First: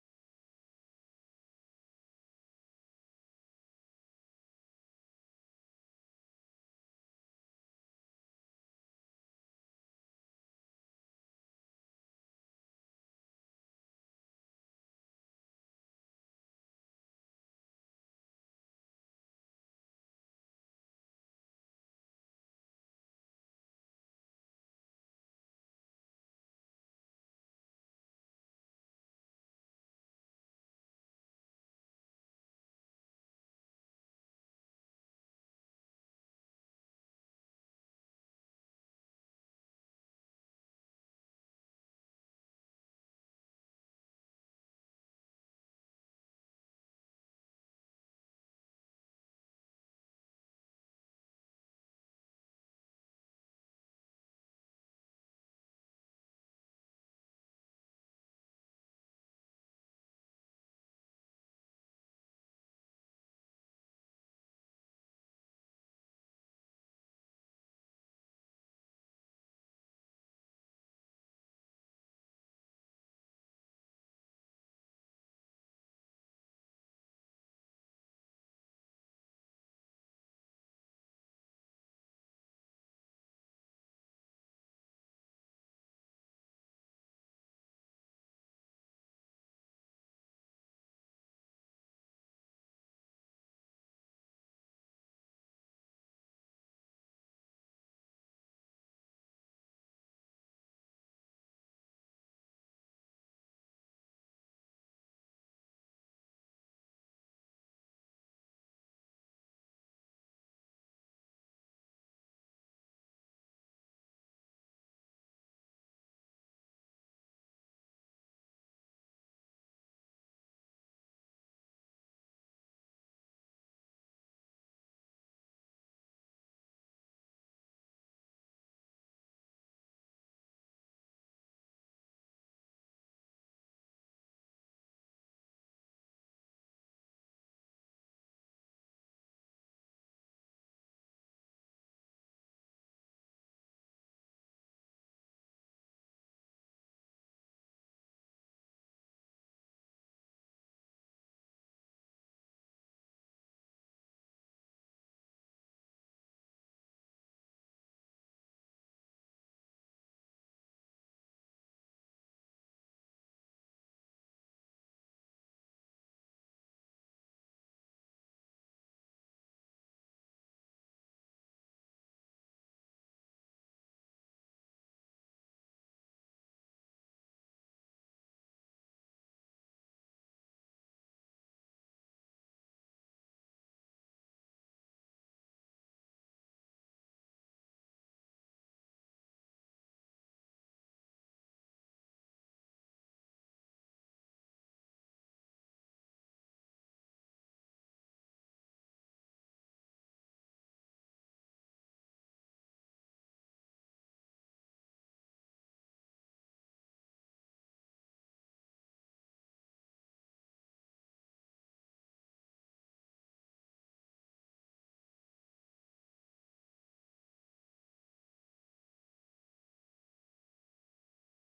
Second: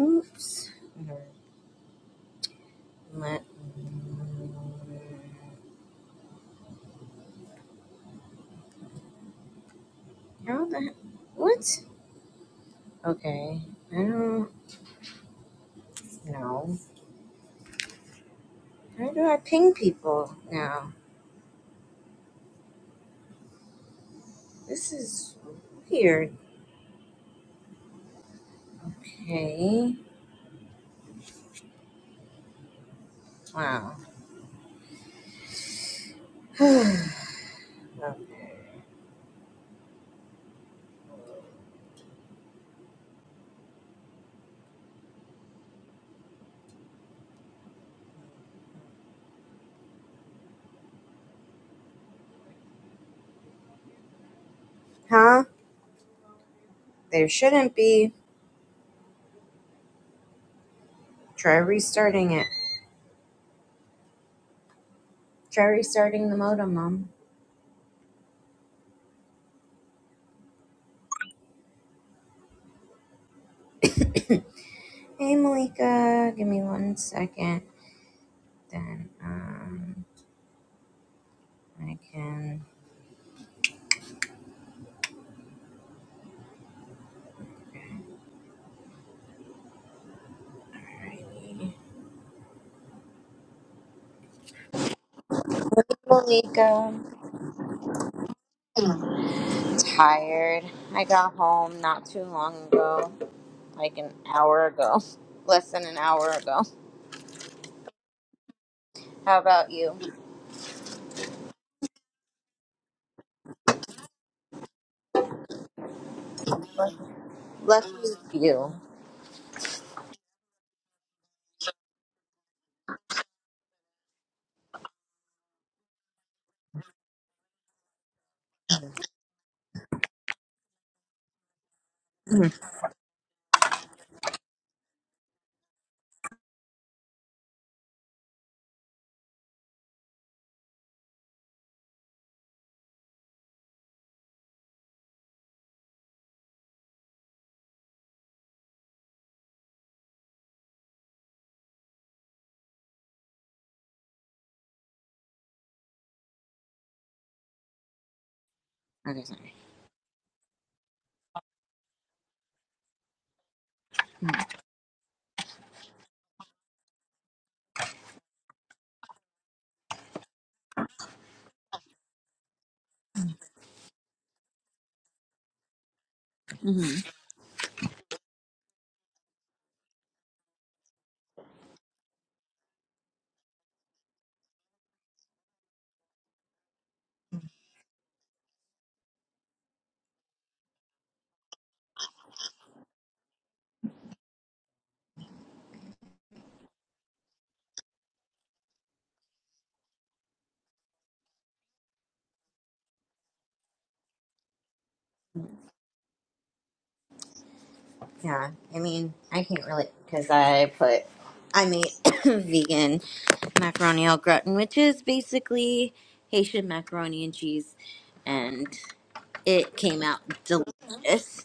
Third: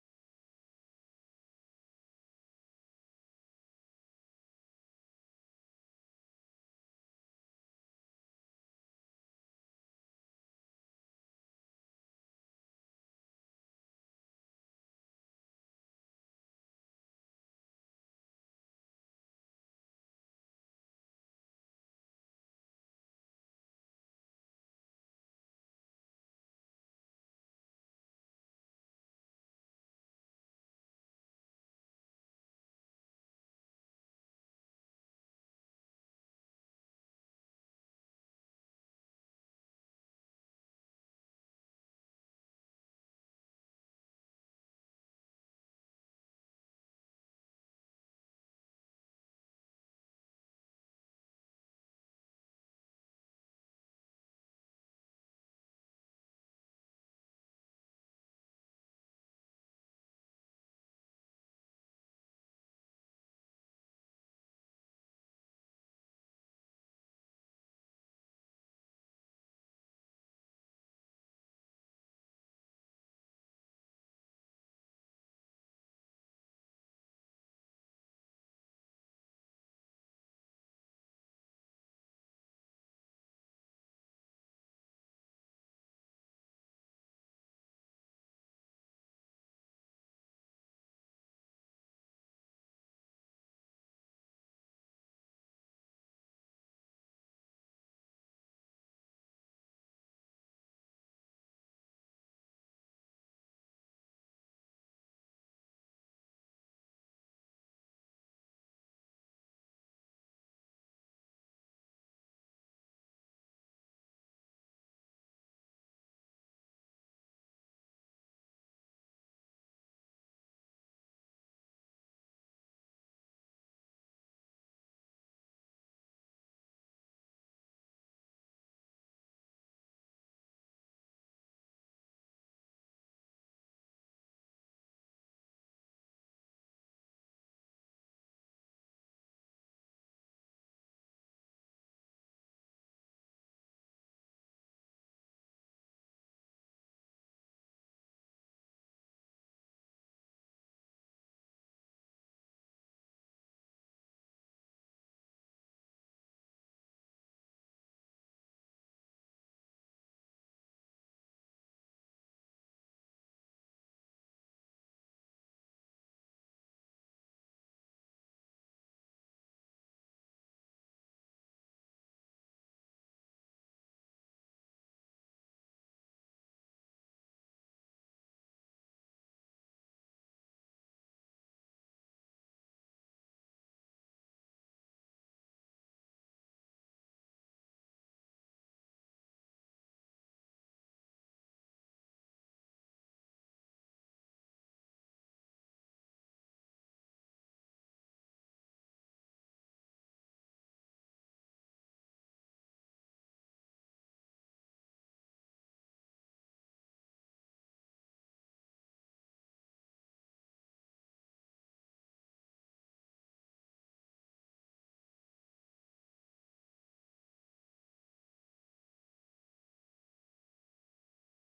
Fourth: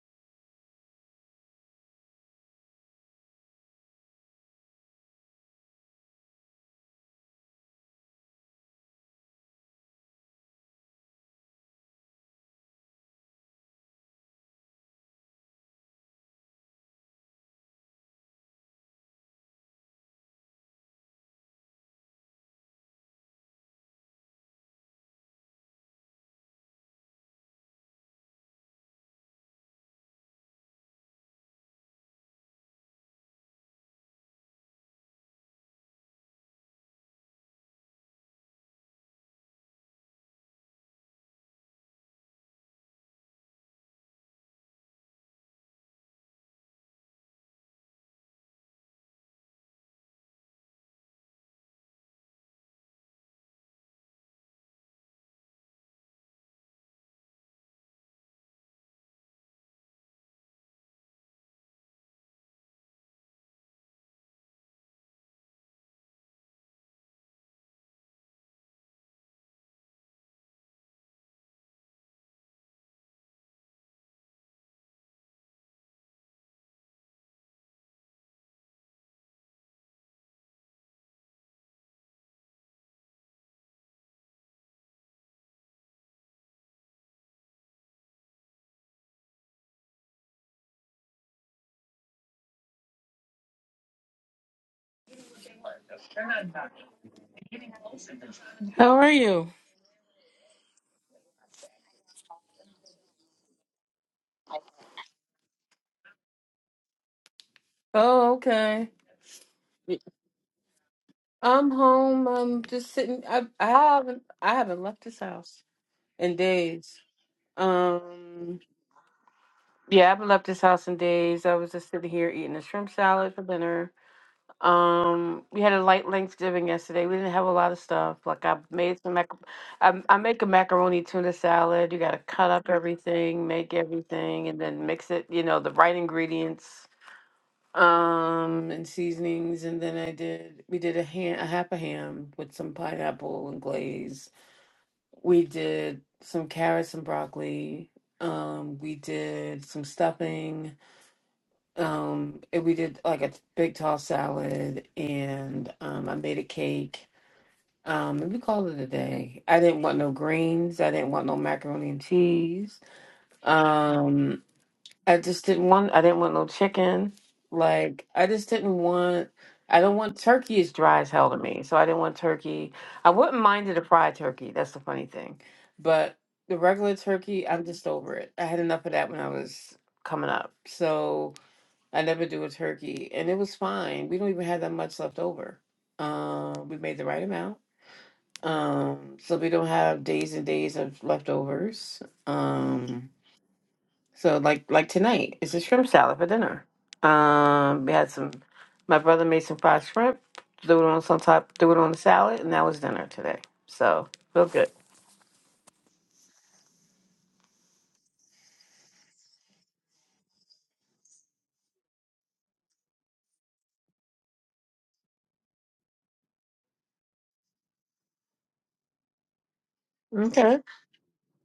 Oops. Let, how the he- what? Okay. I don't know. How do I ping people now? This is weird. Okay. Wow. okay. Huh? There shouldn't be. Try restarting it. Try restarting the modem, Mom. Hey, Malika. Give me one second. Then um, I can. Malika. How are you? Tired. I got home not too long ago, like an hour ago, less than an hour ago. Oh, okay. How about you? I'm home. I'm just sitting. I I haven't I haven't left this house in days. Lucky Um, you. yeah, I haven't left this house in days. I was just sitting here eating a shrimp salad for dinner. Um, we had a light Thanksgiving yesterday. We didn't have a lot of stuff. Like I made some mac. I, I make a macaroni tuna salad. You got to cut Mhm. up everything, make everything, and then mix it. You know the right ingredients. um and seasonings and then i did we did a ham a half a ham with some pineapple and glaze we did some carrots and broccoli um we did some stuffing um and we did like a big tall salad and um i made a cake um and we called it a Okay, day i sorry. didn't want no greens i didn't want no macaroni and cheese um. I just didn't want. I didn't want no chicken. Like I just didn't want. I don't want turkey is dry as hell to me, so I didn't want turkey. I wouldn't mind it a fried turkey. That's the funny thing, but the hmm regular turkey, I'm just over it. I had enough of that when I was coming up, so I never do a turkey, and it was fine. We don't even have that much left over. Um, we made the right amount, um, so we don't have days and days of leftovers. Um, so like like tonight, it's a shrimp salad for dinner. Um, we had some. My brother made some fried shrimp, threw it on some top, threw it on the salad, and that was dinner today. So feel good. Yeah, I mean, I can't really because I put I made vegan macaroni au gratin, which is basically Haitian macaroni and cheese, and it came out Okay. delicious.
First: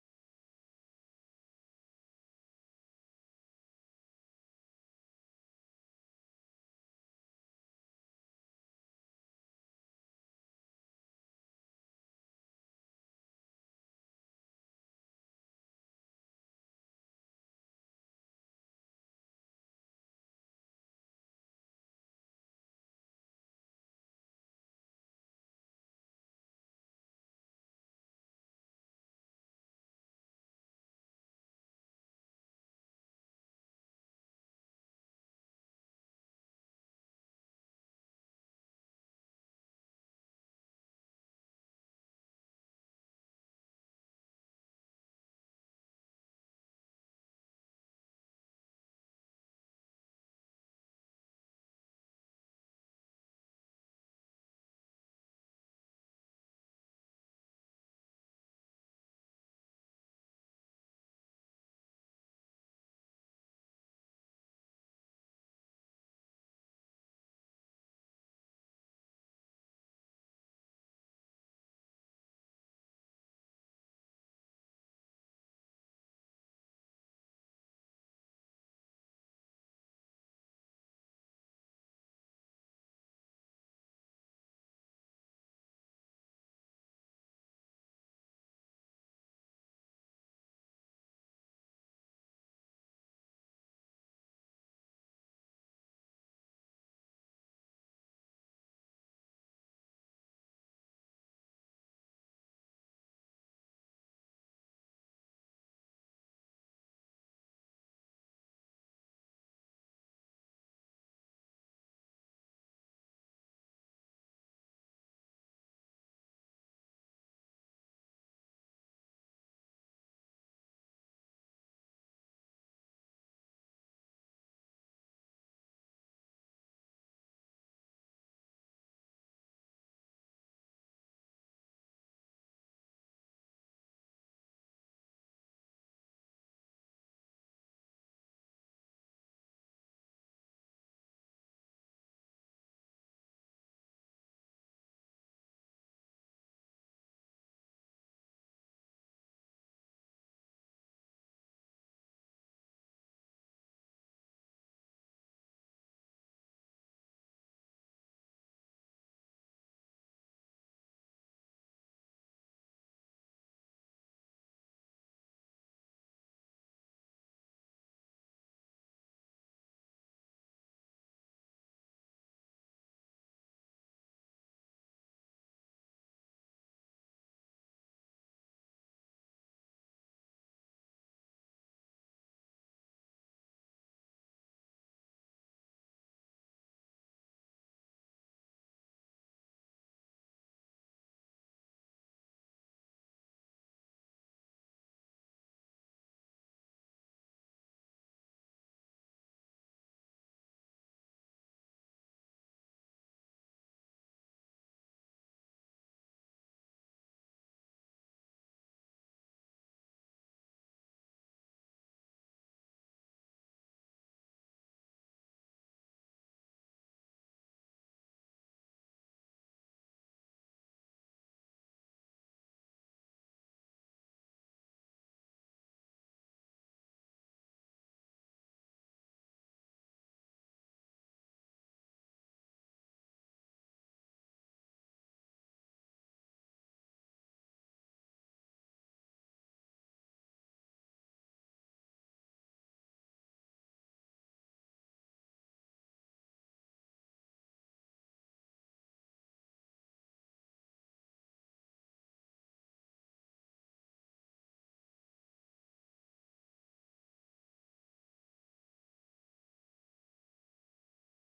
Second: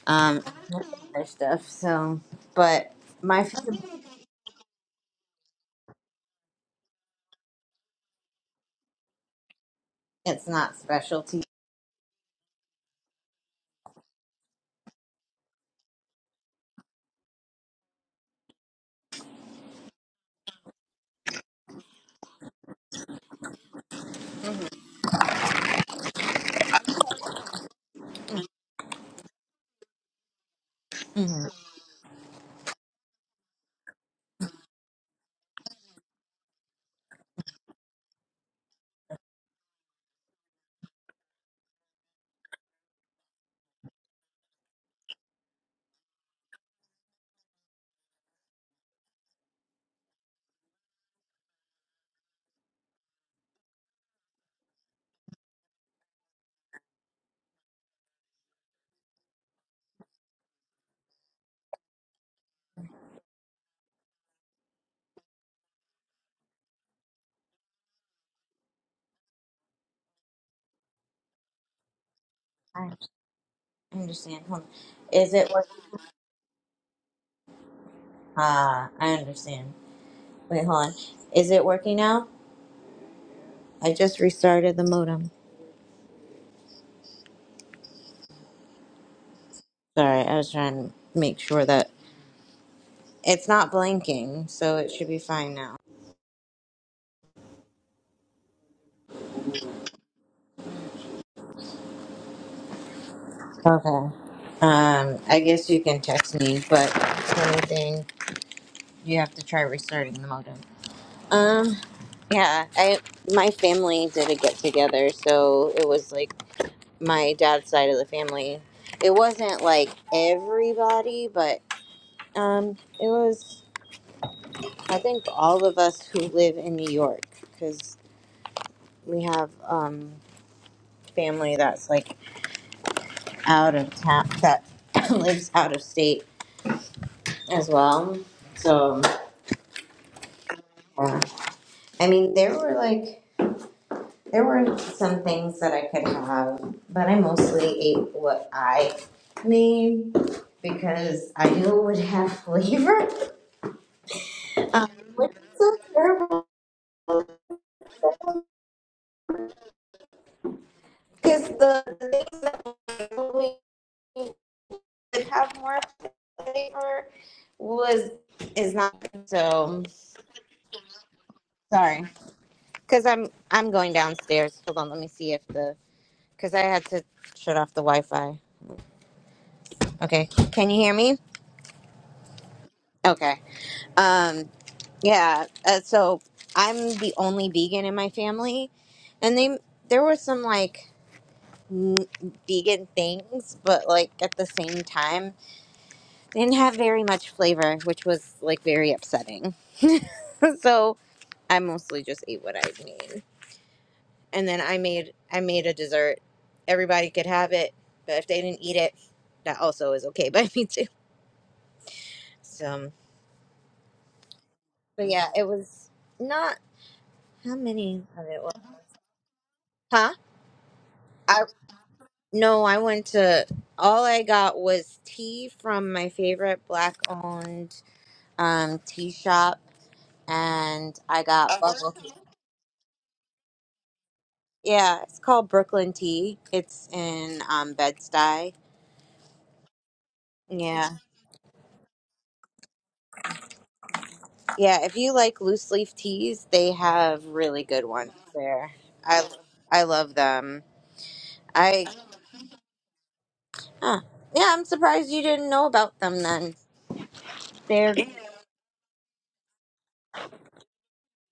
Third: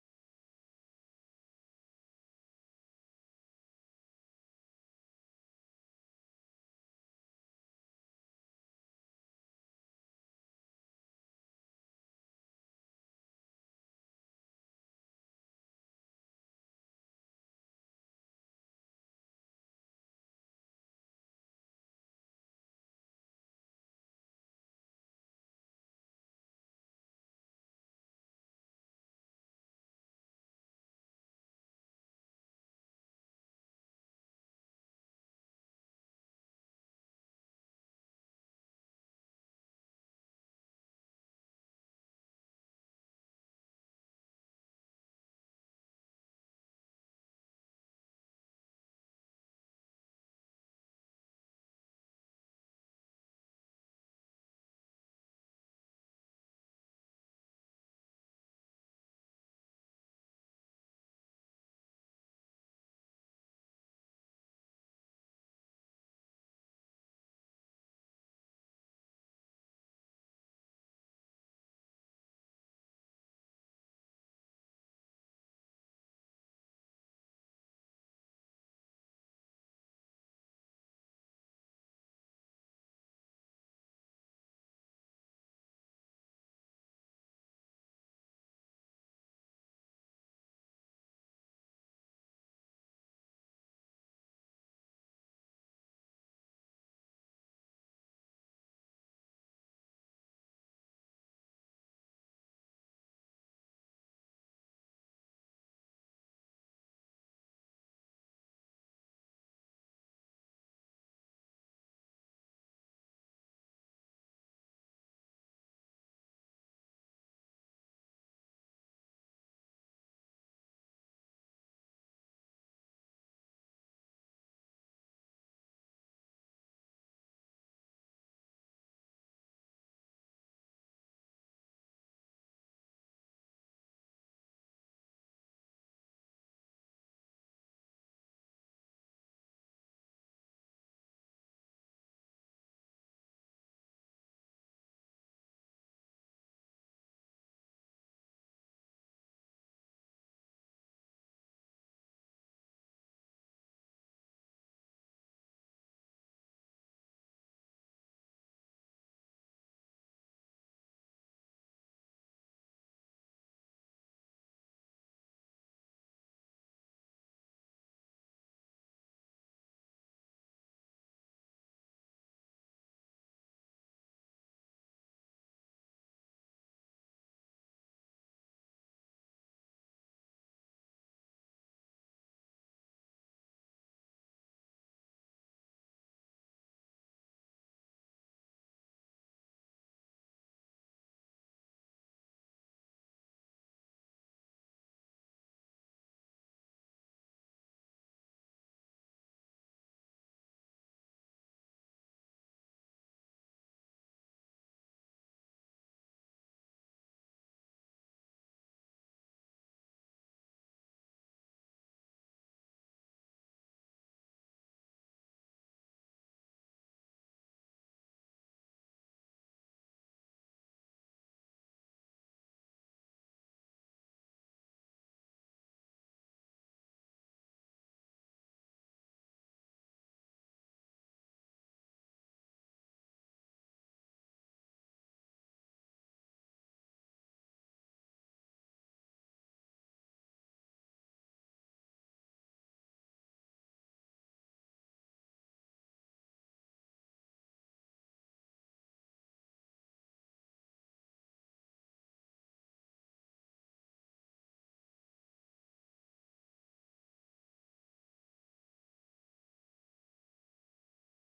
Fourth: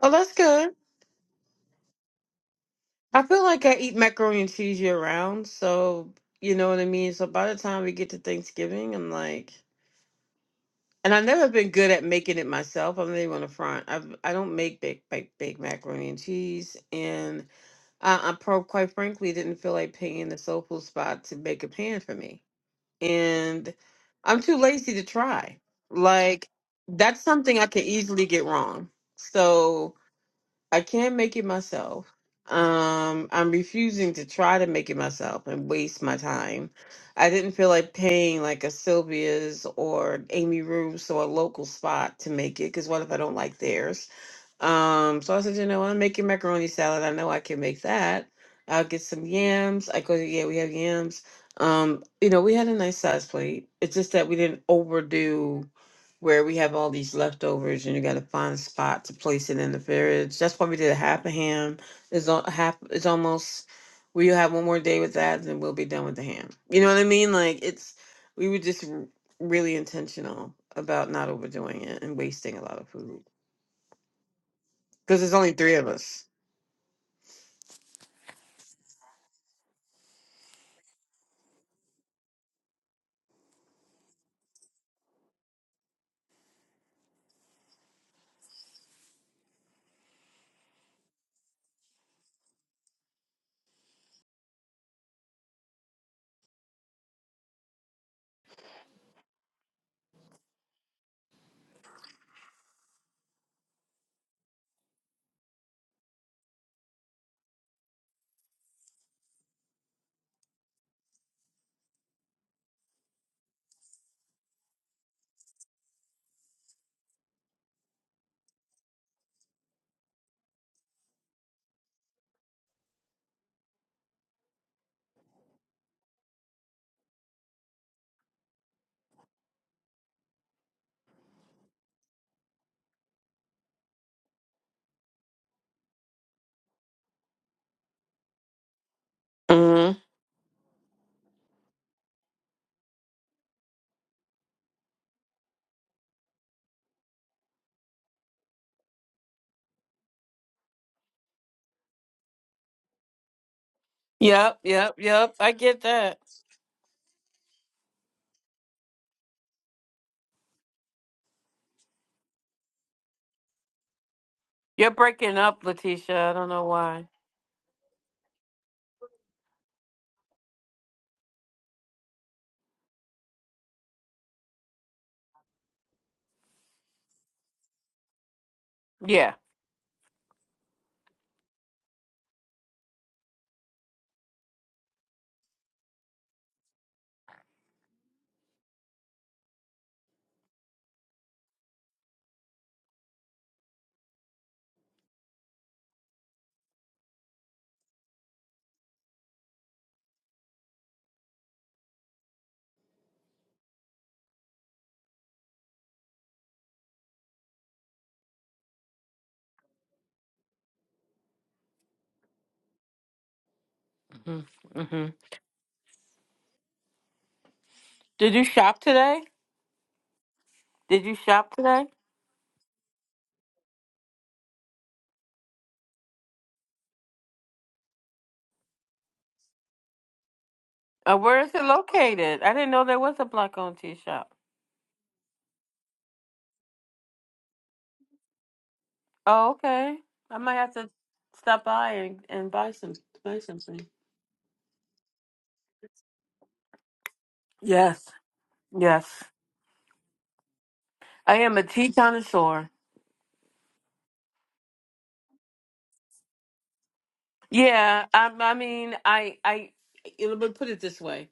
Oh, that's Um, good. other stuff. So, but I my feel like I food, eat macaroni and cheese year round, so you know what I mean. So by the time we get to Thanksgiving, I'm like, it's not and I've specialty. never been good at making it myself. I'm not even on the front. I I don't make big big big macaroni and cheese, and I, I pro- quite frankly didn't feel like paying the soul food spot to make a pan for me. And I'm too lazy to try. Like, that's something I can easily get wrong. So I can't make it hmm myself. Um, I'm refusing to try to make it myself and waste my time. I didn't feel like paying like a Sylvia's or Amy Roos or a local spot to make it because what if I don't like theirs? Um, so I said, you know, I'm making macaroni salad. I know I can make that. I'll get some yams. I go, yeah, we have yams. Um, you know, we had a nice size plate. It's just that we didn't overdo where we have all these leftovers and you got to find a spot to place it in the fridge. That's why we did a half a ham. It's all half. It's almost. We'll have one more day with that, and then we'll be done with the ham. You know what I mean? Like it's. We were just r- really intentional about not overdoing it and wasting a lot of I food understand. Hold on. because there's Is it only three working? of us. Ah, I understand. Wait, hold on. Is it working now? I just restarted the modem. Sorry, I was trying to make sure that it's not blinking, so it should be fine now. Okay. Um, I guess you can text me, but if anything, you have to try restarting the modem. Um, yeah, I my family did a get together, so it was like my dad's side of the family. It wasn't like everybody, but Um, it was, I think, all of us who live in New York, because we have um, family that's like out of town, that lives out of state as well. So, hmm yeah. I mean, there were like, there were some things that I could have, but I mostly ate what I made because I knew it would have flavor, Yep, um, yep, which yep. I is so get that. terrible. Because the the things that we You're could breaking have up, more Letitia. I don't know why. flavor was is not so sorry because i'm i'm going downstairs hold on let me see if the because i had to shut off the wi-fi Yeah. okay can you hear me okay um yeah uh, so i'm the only vegan in my family and they there were some like n- vegan things but like at the same time they didn't have very much flavor which was like very upsetting so I mostly just ate what I made, and then I made I made a dessert. Everybody could have it, but if they didn't eat it, that also is okay by me too. So, hmm hmm but yeah, it was not how many of Did it you was, shop today? huh? Did you I shop today? no, I went to all I got was tea from my favorite black owned um, tea shop, and Uh, I where is got Oh. it bubble. tea. located? I didn't know there was a black owned tea shop. Yeah, it's called Brooklyn Tea. It's in um, Bed Stuy. Oh, okay. I might have Yeah. to stop by and, and buy some buy something. Yeah, if you like loose leaf teas, they have really good Yes. ones there. Yes. I I love them. I am a I tea connoisseur. huh. yeah, I'm surprised you didn't know about them then. They're Yeah. I, I mean, I I. Let me put it this way.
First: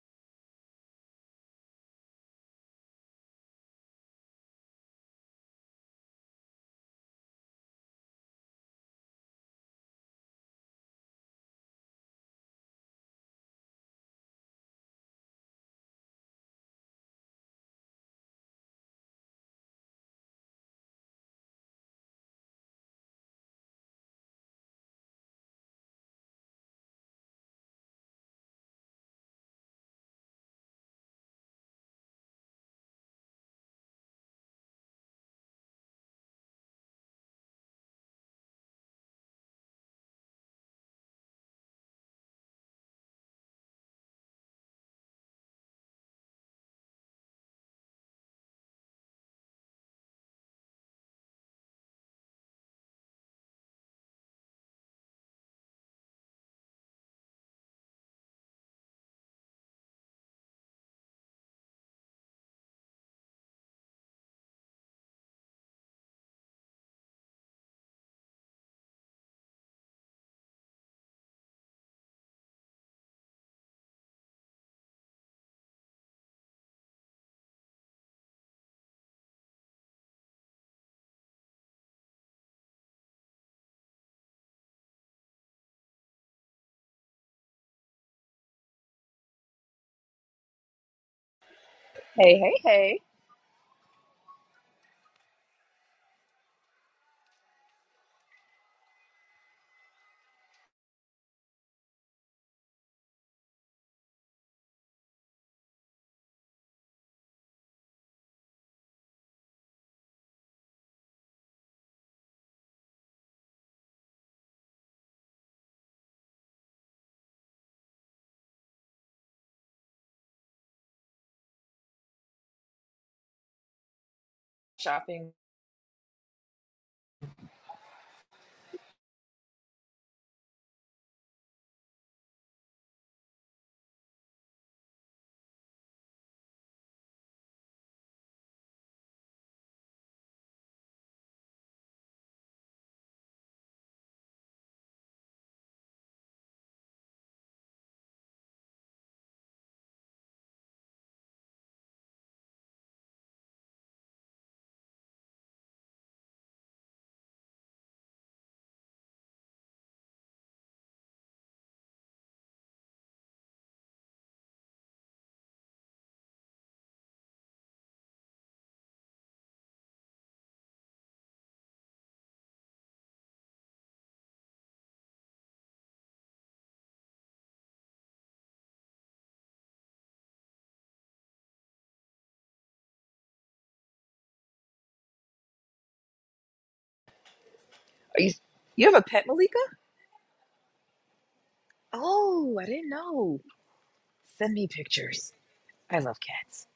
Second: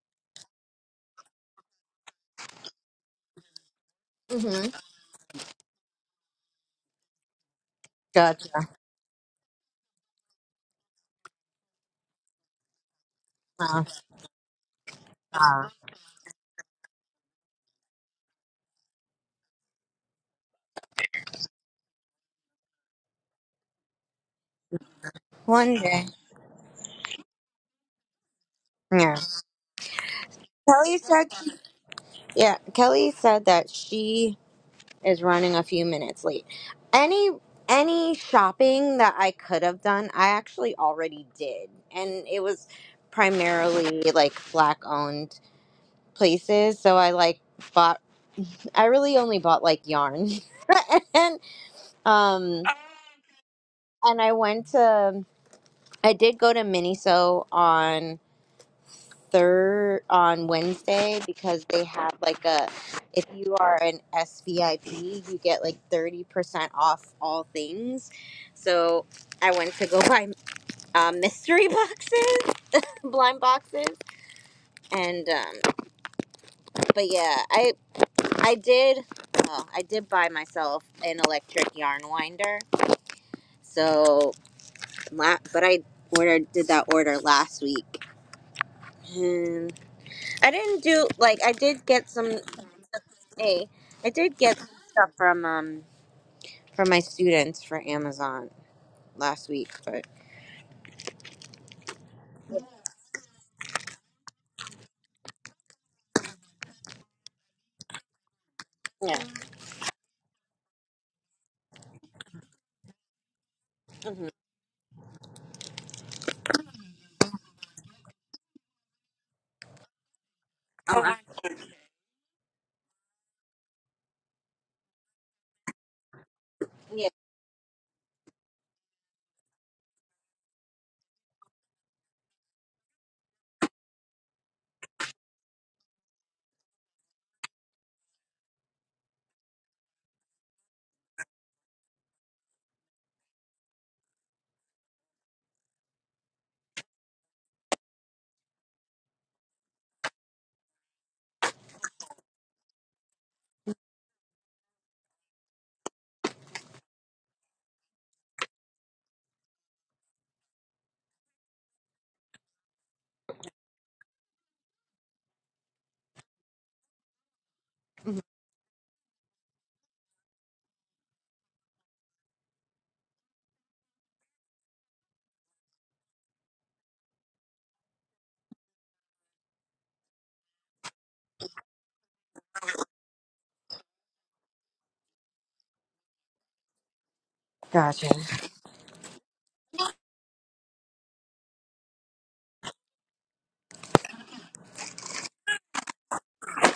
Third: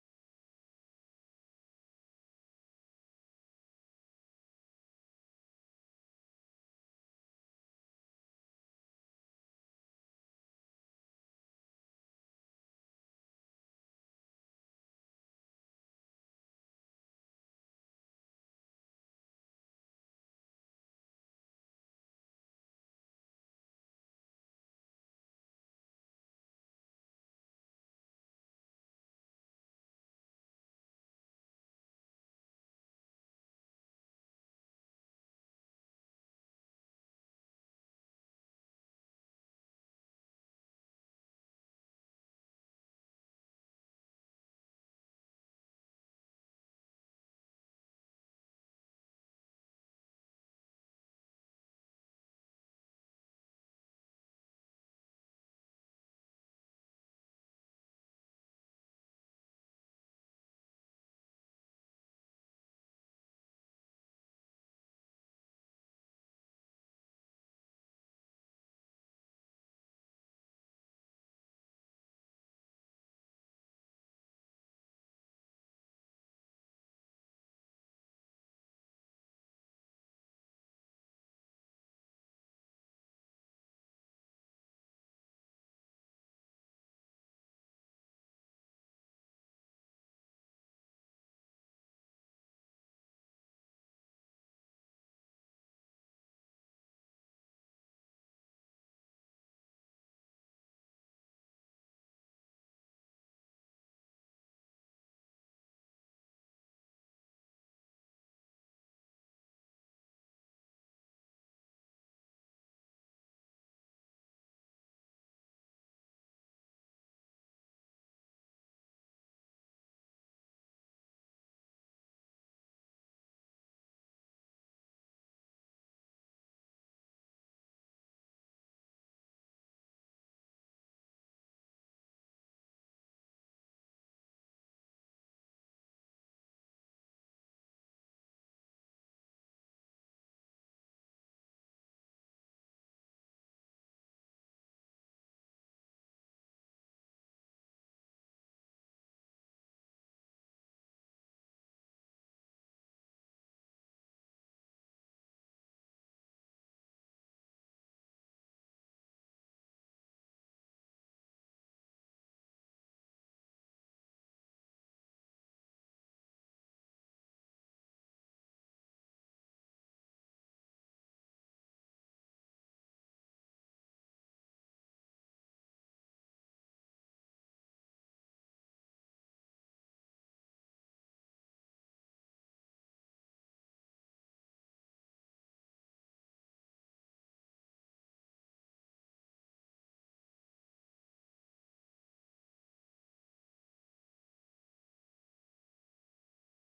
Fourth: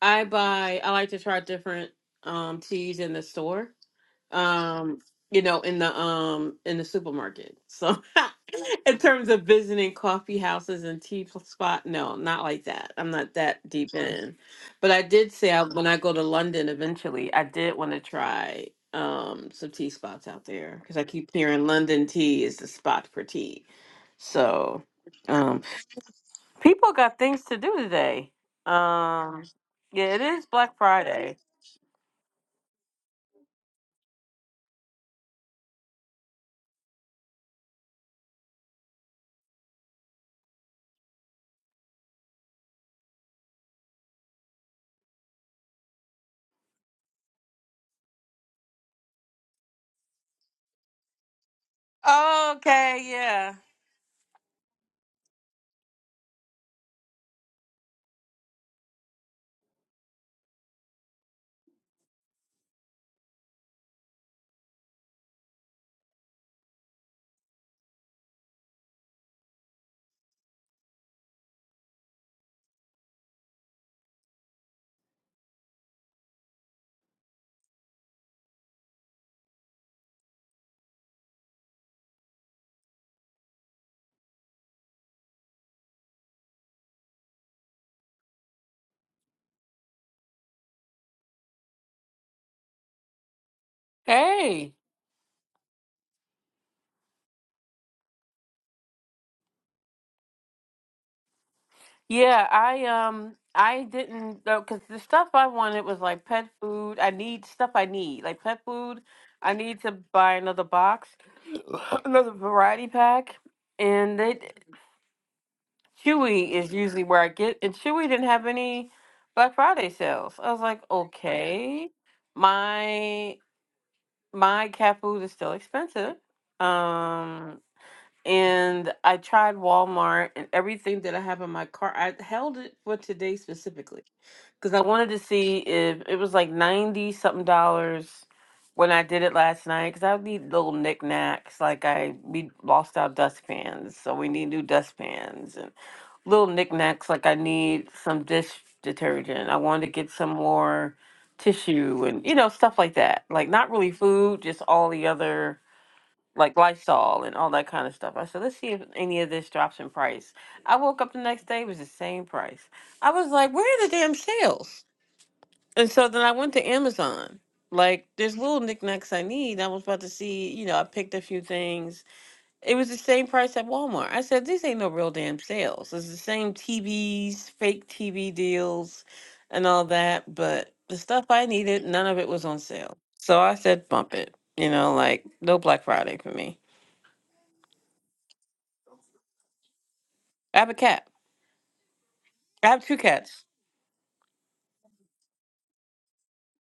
I buy I like to try different um teas in the store. mm-hmm. Um, you know, in the um in the supermarket. So gotcha. in terms of visiting coffee houses and tea pl- spot, no, not like that. I'm not that Huh. deep in. But I did say I, Huh. when I go to London eventually, I did want to try um some tea spots out there because I keep hearing London tea is the spot for tea. So um, One day, People got things to do today. yeah. Um, yeah, it is Black Kelly said, Friday. yeah. Kelly said that she is running a few minutes late. Any any shopping that I could have done, I actually already did, and it was primarily like black owned places so i like bought i really only bought like yarn and um Okay, yeah. and i went to i did go to miniso on third on wednesday because they have like a if you are an svip you get like 30% off all things so i went to go buy uh, mystery boxes blind boxes and um but yeah I. I did. Uh, I did buy myself an electric yarn winder. So, la- but I ordered did that order last week, and I didn't do like I did get some. Hey, hey, hey. Hey, I did get some Hey, stuff from um from my students for Amazon last week, but yeah. I um, I didn't though because the stuff I wanted was like pet food. I need stuff I need like pet food. yeah. I need to buy another box, another variety pack, and hmm they Chewy is usually where I get, and Chewy didn't have any Black Friday sales. I was like, Oh, I- okay, my my cat food is Shopping. still expensive. yeah. Um, and I tried Walmart and everything that I have in my cart. I held it for today specifically because I wanted to see if it was like ninety something dollars when I did it last night. Because I would need little knickknacks, like I we lost our dustpans, so we need new dustpans and little knickknacks. Like I need some dish detergent. I wanted to get some more tissue and you know stuff like that. Like not really food, just all the other like Lysol and all that kind of stuff. I said, let's see if any of this drops in price. I woke up the next day, it was the same price. I was like, where are the damn sales? And so then I went to Amazon. Like there's little knickknacks I need. I was about to see, you know, I picked a few things. It was the same price at Walmart. I said, these ain't no real damn sales. It's the same TVs, fake TV deals, and all that. But the stuff I needed, none of it was on sale. So I said, bump it. You know, like no Black Friday for me. Gotcha. Are you you have a pet, Malika? I have a cat. Oh, I I have didn't two know. cats. Send me pictures. I love cats.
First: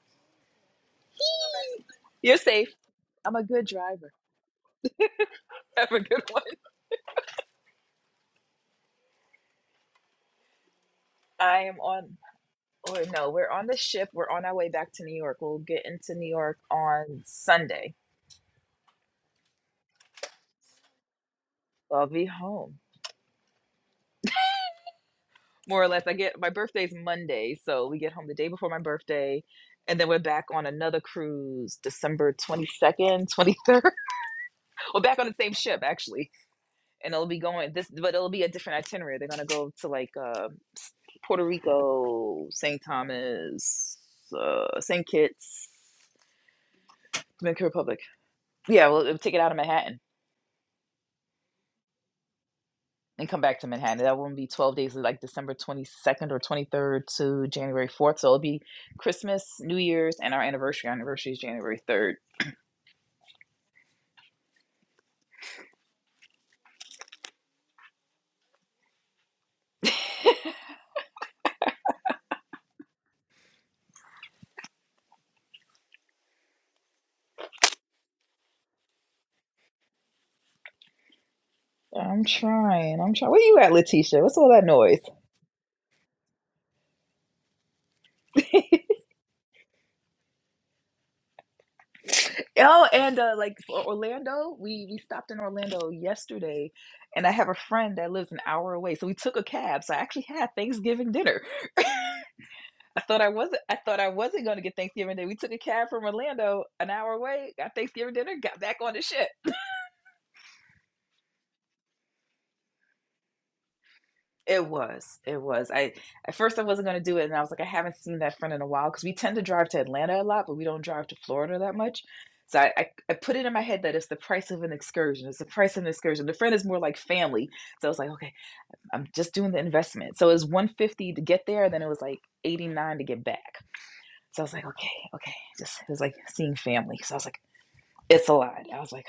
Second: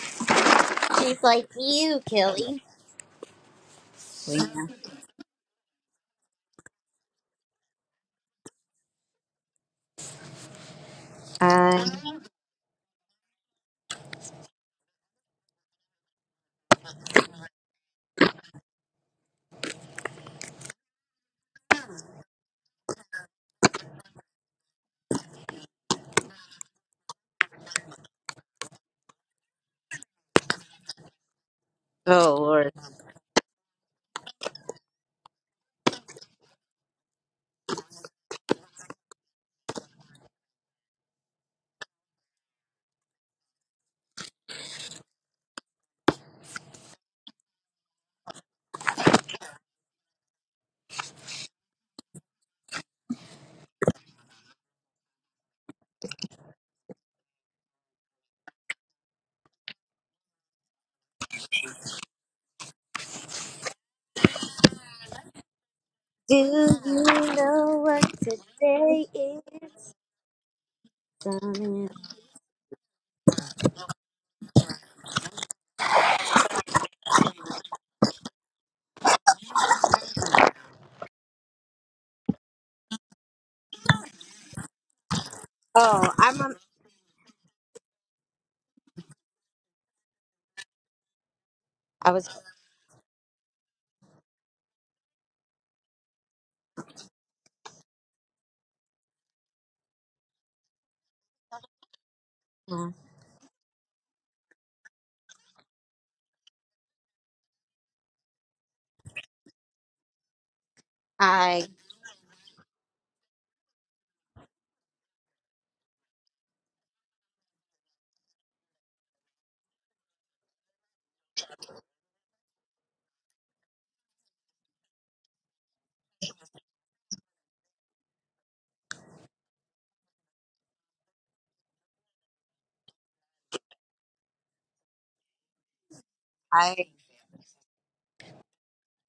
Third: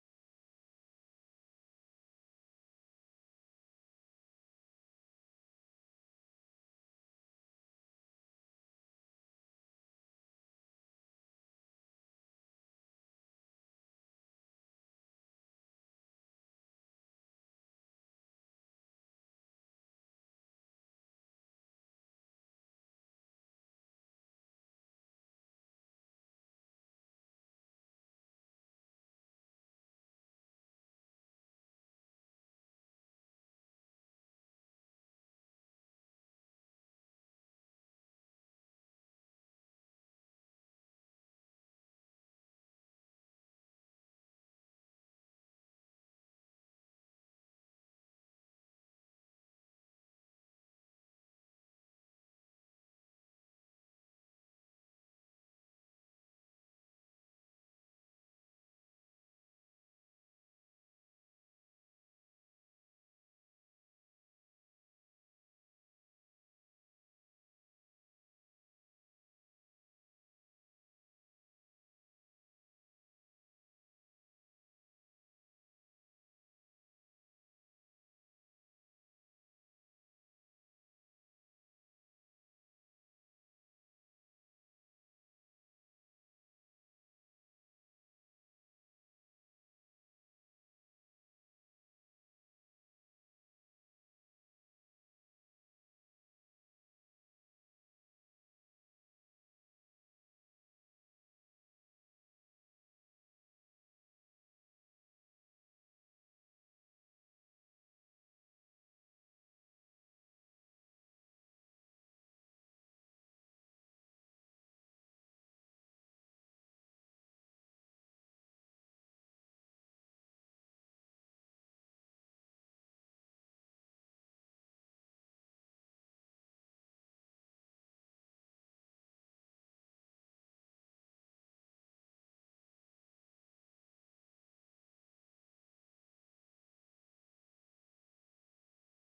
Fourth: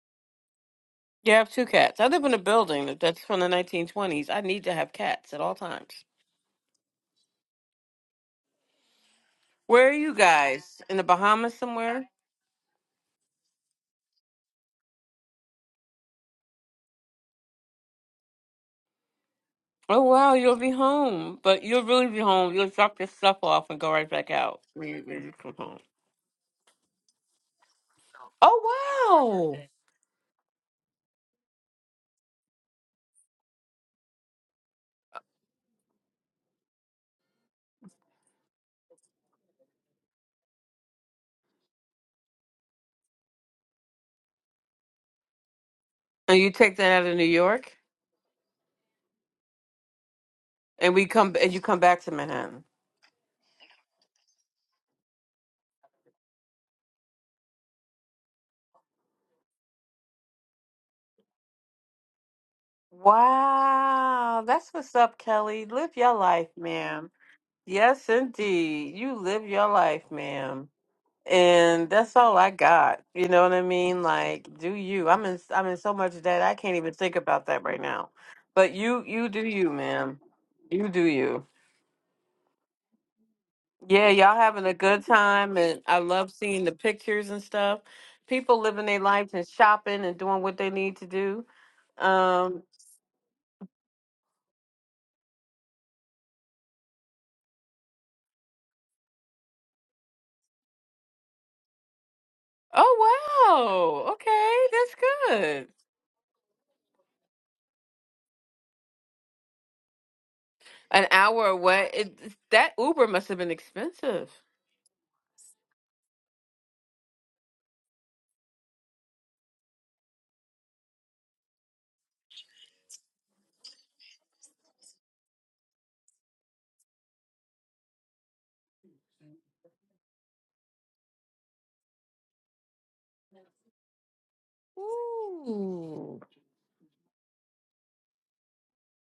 She's Yeah, I like have two Hee. cats. you, I live in You're a Kelly. safe. building that- that's I'm from a the good driver. 1920s. I Yeah. need to have cats at all Have times. a good one. Where are you guys? In the Bahamas I am I somewhere? on or no, we're on the ship. We're on our way back to New York. We'll get into New York on Sunday. Oh wow, you'll be home, but you'll I'll really be be home. You'll home. drop your stuff off and go right back out when you, when you come home. More or less. I get my birthday's Monday, so we get home the day before my birthday. Oh wow! And then we're back on another cruise December oh Lord. 22nd, 23rd. We're back on the same ship, actually. and it'll be going this, but it'll be a different itinerary. They're gonna go to like uh, Puerto Rico, St. Thomas, uh, St. Kitts, And you take that out of New Dominican York, Republic. Yeah, we'll, we'll take it out of Manhattan and we come and you come back to Manhattan. and come back to Manhattan. That won't be twelve days, like December twenty second or twenty third to January fourth. So it'll be Christmas, New Year's, and our anniversary. Our anniversary is January third. Wow, that's what's up, Kelly. Live your Do life, you ma'am. know what Yes, indeed, today you live your is? life, ma'am. Oh, and that's all I got. You know what I mean? Like, do you? I'm in. I'm in so much debt. I can't even think about that right now. But you, you do you, ma'am. You do you. I'm trying. I'm trying. Where you at, Yeah, Letitia? y'all What's all having that a noise? good time, and I love I'm. On, seeing the pictures and stuff. People living their lives and shopping and doing what they need to do. I was. Um. Oh, and uh, like for Orlando, we we stopped in Orlando yesterday, and I have a friend that lives an hour away, so we took a cab. So I actually had Thanksgiving dinner. I thought I Oh wasn't. I thought I wow. wasn't going to get Thanksgiving dinner. We Okay, took a that's good. cab from Orlando, an hour away, got Thanksgiving dinner, got back on the ship. An hour I. away. It, that Uber must have been expensive. It was. It was. I at first I wasn't going to do it, and I was like, I haven't seen that friend in a while because we tend to drive to Atlanta a lot, but we don't drive to Florida that much. So I, I, I put it in my head that it's the price of an excursion. It's the price of an excursion. The friend is more like family. So I was like, okay. I'm just doing the investment. So it was 150 to get there, then it was like 89 to get back. So I was like, okay, okay. Just it was Ooh. like seeing I. family. So I was like, it's a lot. I was like,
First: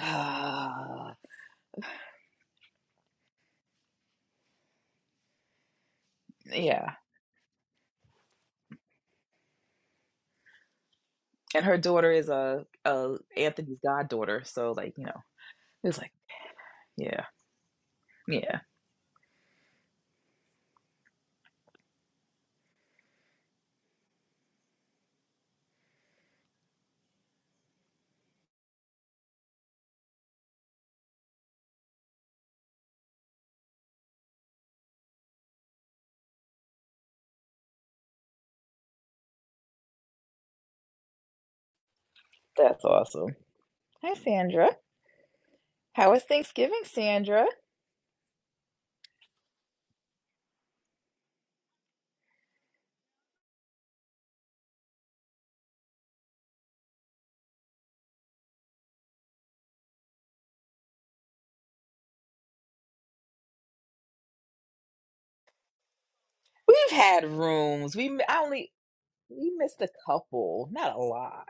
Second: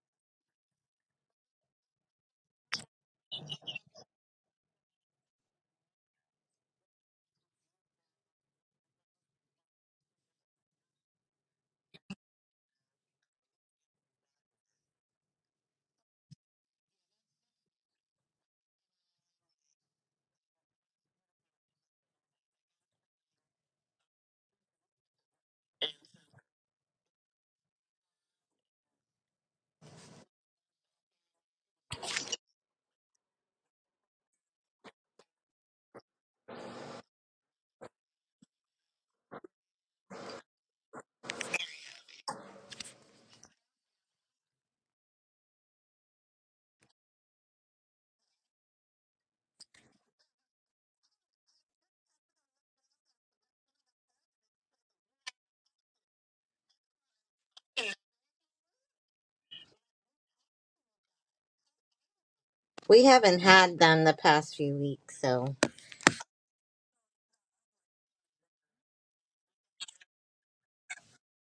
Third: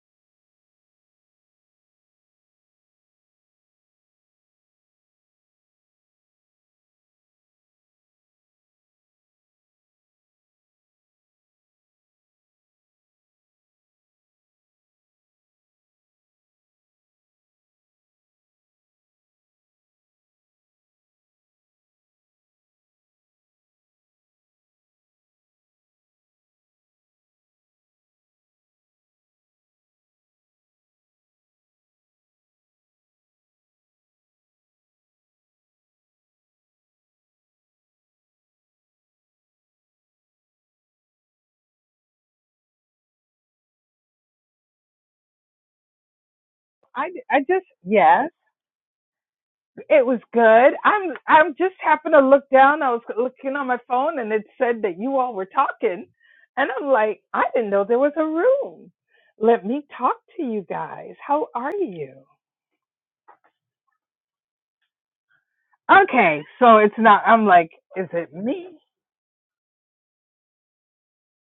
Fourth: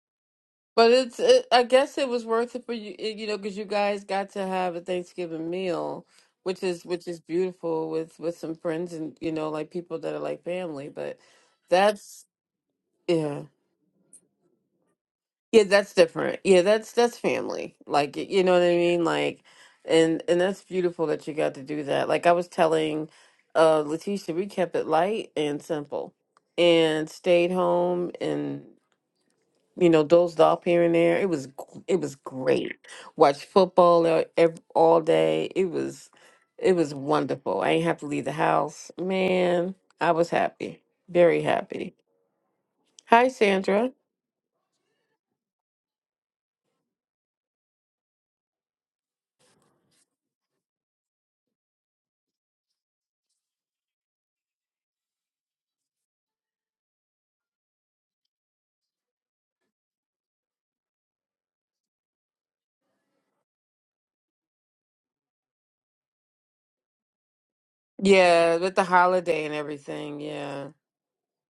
But ah, it's, oh. it, I guess it was worth it for you, eh, you know, because you guys got to have a Thanksgiving meal, which is yeah. which is beautiful with with some friends and you know, like people that are like family. But And her daughter that's is a, a yeah, Anthony's goddaughter. So like, you know, yeah, it that's was like, different. Yeah, that's that's yeah, family. Like you know yeah. what I mean. Like, and and that's beautiful that you got to do that. Like I was telling, uh, Letitia, we kept it light and simple, and stayed home and. you know, dozed off here and there. It was g- it was great. Watched football uh, ev- all day. It was it was wonderful. I ain't have to leave the house. Man, I was happy. Very happy. That's Hi awesome. Sandra. Hi, Sandra. How was Thanksgiving, I, I Sandra? just yes, it was good. I'm I'm just happened to look down. I was looking on my phone and it said that you all were talking, and I'm like, I didn't know there was a room. Let me talk to you guys. How are you? We haven't had them the past few weeks, so Okay, so We've it's not. had I'm like, rooms. is We I it Yeah, me? only with the holiday we and missed a everything. Yeah. couple, not a lot.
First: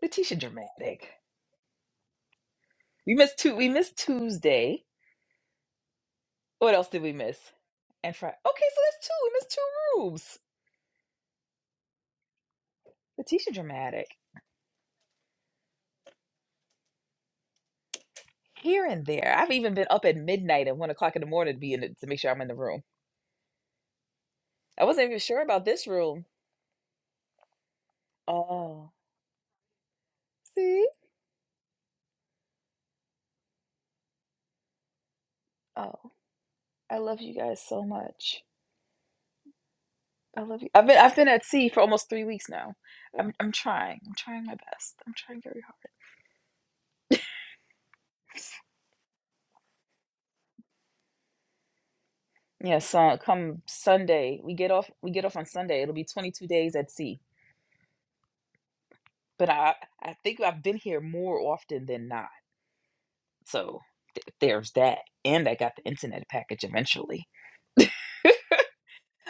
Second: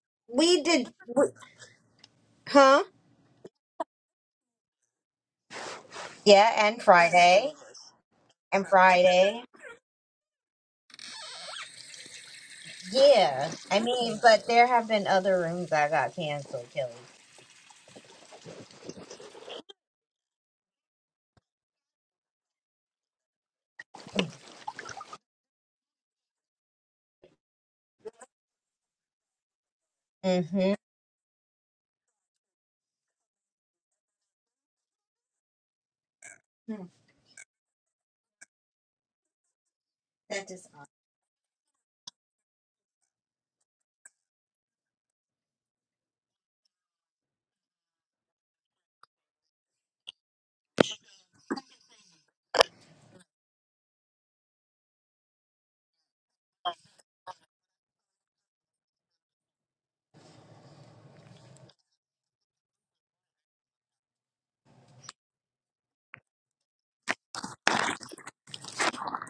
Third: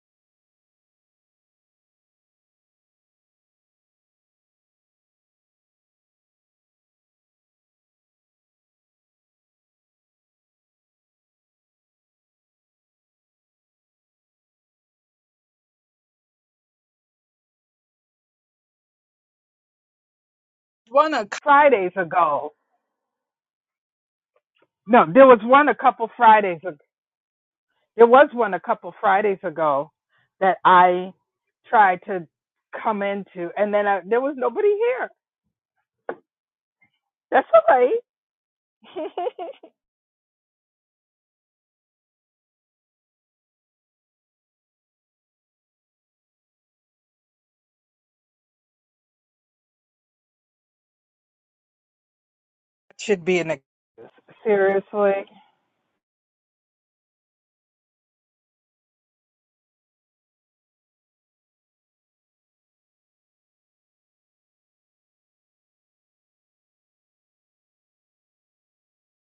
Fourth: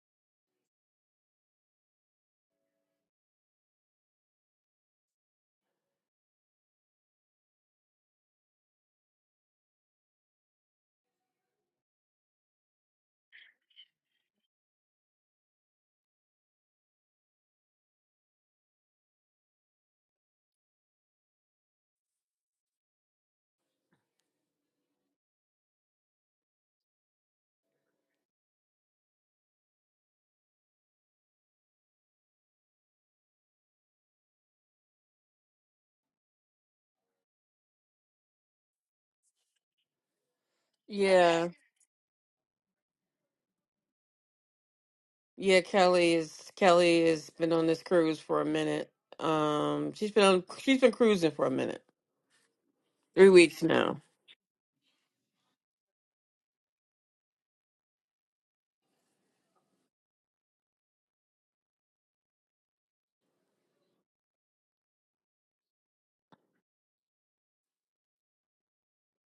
Letitia We did, dramatic. we, huh? We missed two. We missed Tuesday yeah. What And else did we miss? Friday And Friday. Okay, And so that's two. We Friday. missed two rooms. Yeah, Letitia I dramatic. mean, but there have been other rooms that got canceled, Kelly. Here and there. I've even been up at midnight and one One o'clock in the a morning to be in Fridays it to make sure I'm in ago. the room. I No, wasn't even there was sure about one a this couple room. Fridays. ag- There was one a Oh. couple Fridays ago that Mm-hmm. See? I tried to come into, and then I, there was nobody here. Oh. I love you That's guys all so right. much. I That love is you. I've been I've been at Yeah. sea for almost three weeks now. I'm I'm trying. I'm trying my best. I'm trying Yeah, very hard. Kelly is Kelly has been on this cruise for a minute. Um she's been on she's been cruising for a minute. Yeah, so should 3 be an come weeks ex- now. Sunday. We get off we Seriously, get off on Sunday. It'll be twenty two days at sea. But I I think I've been here more often than not. So There's that. And I got the internet package eventually.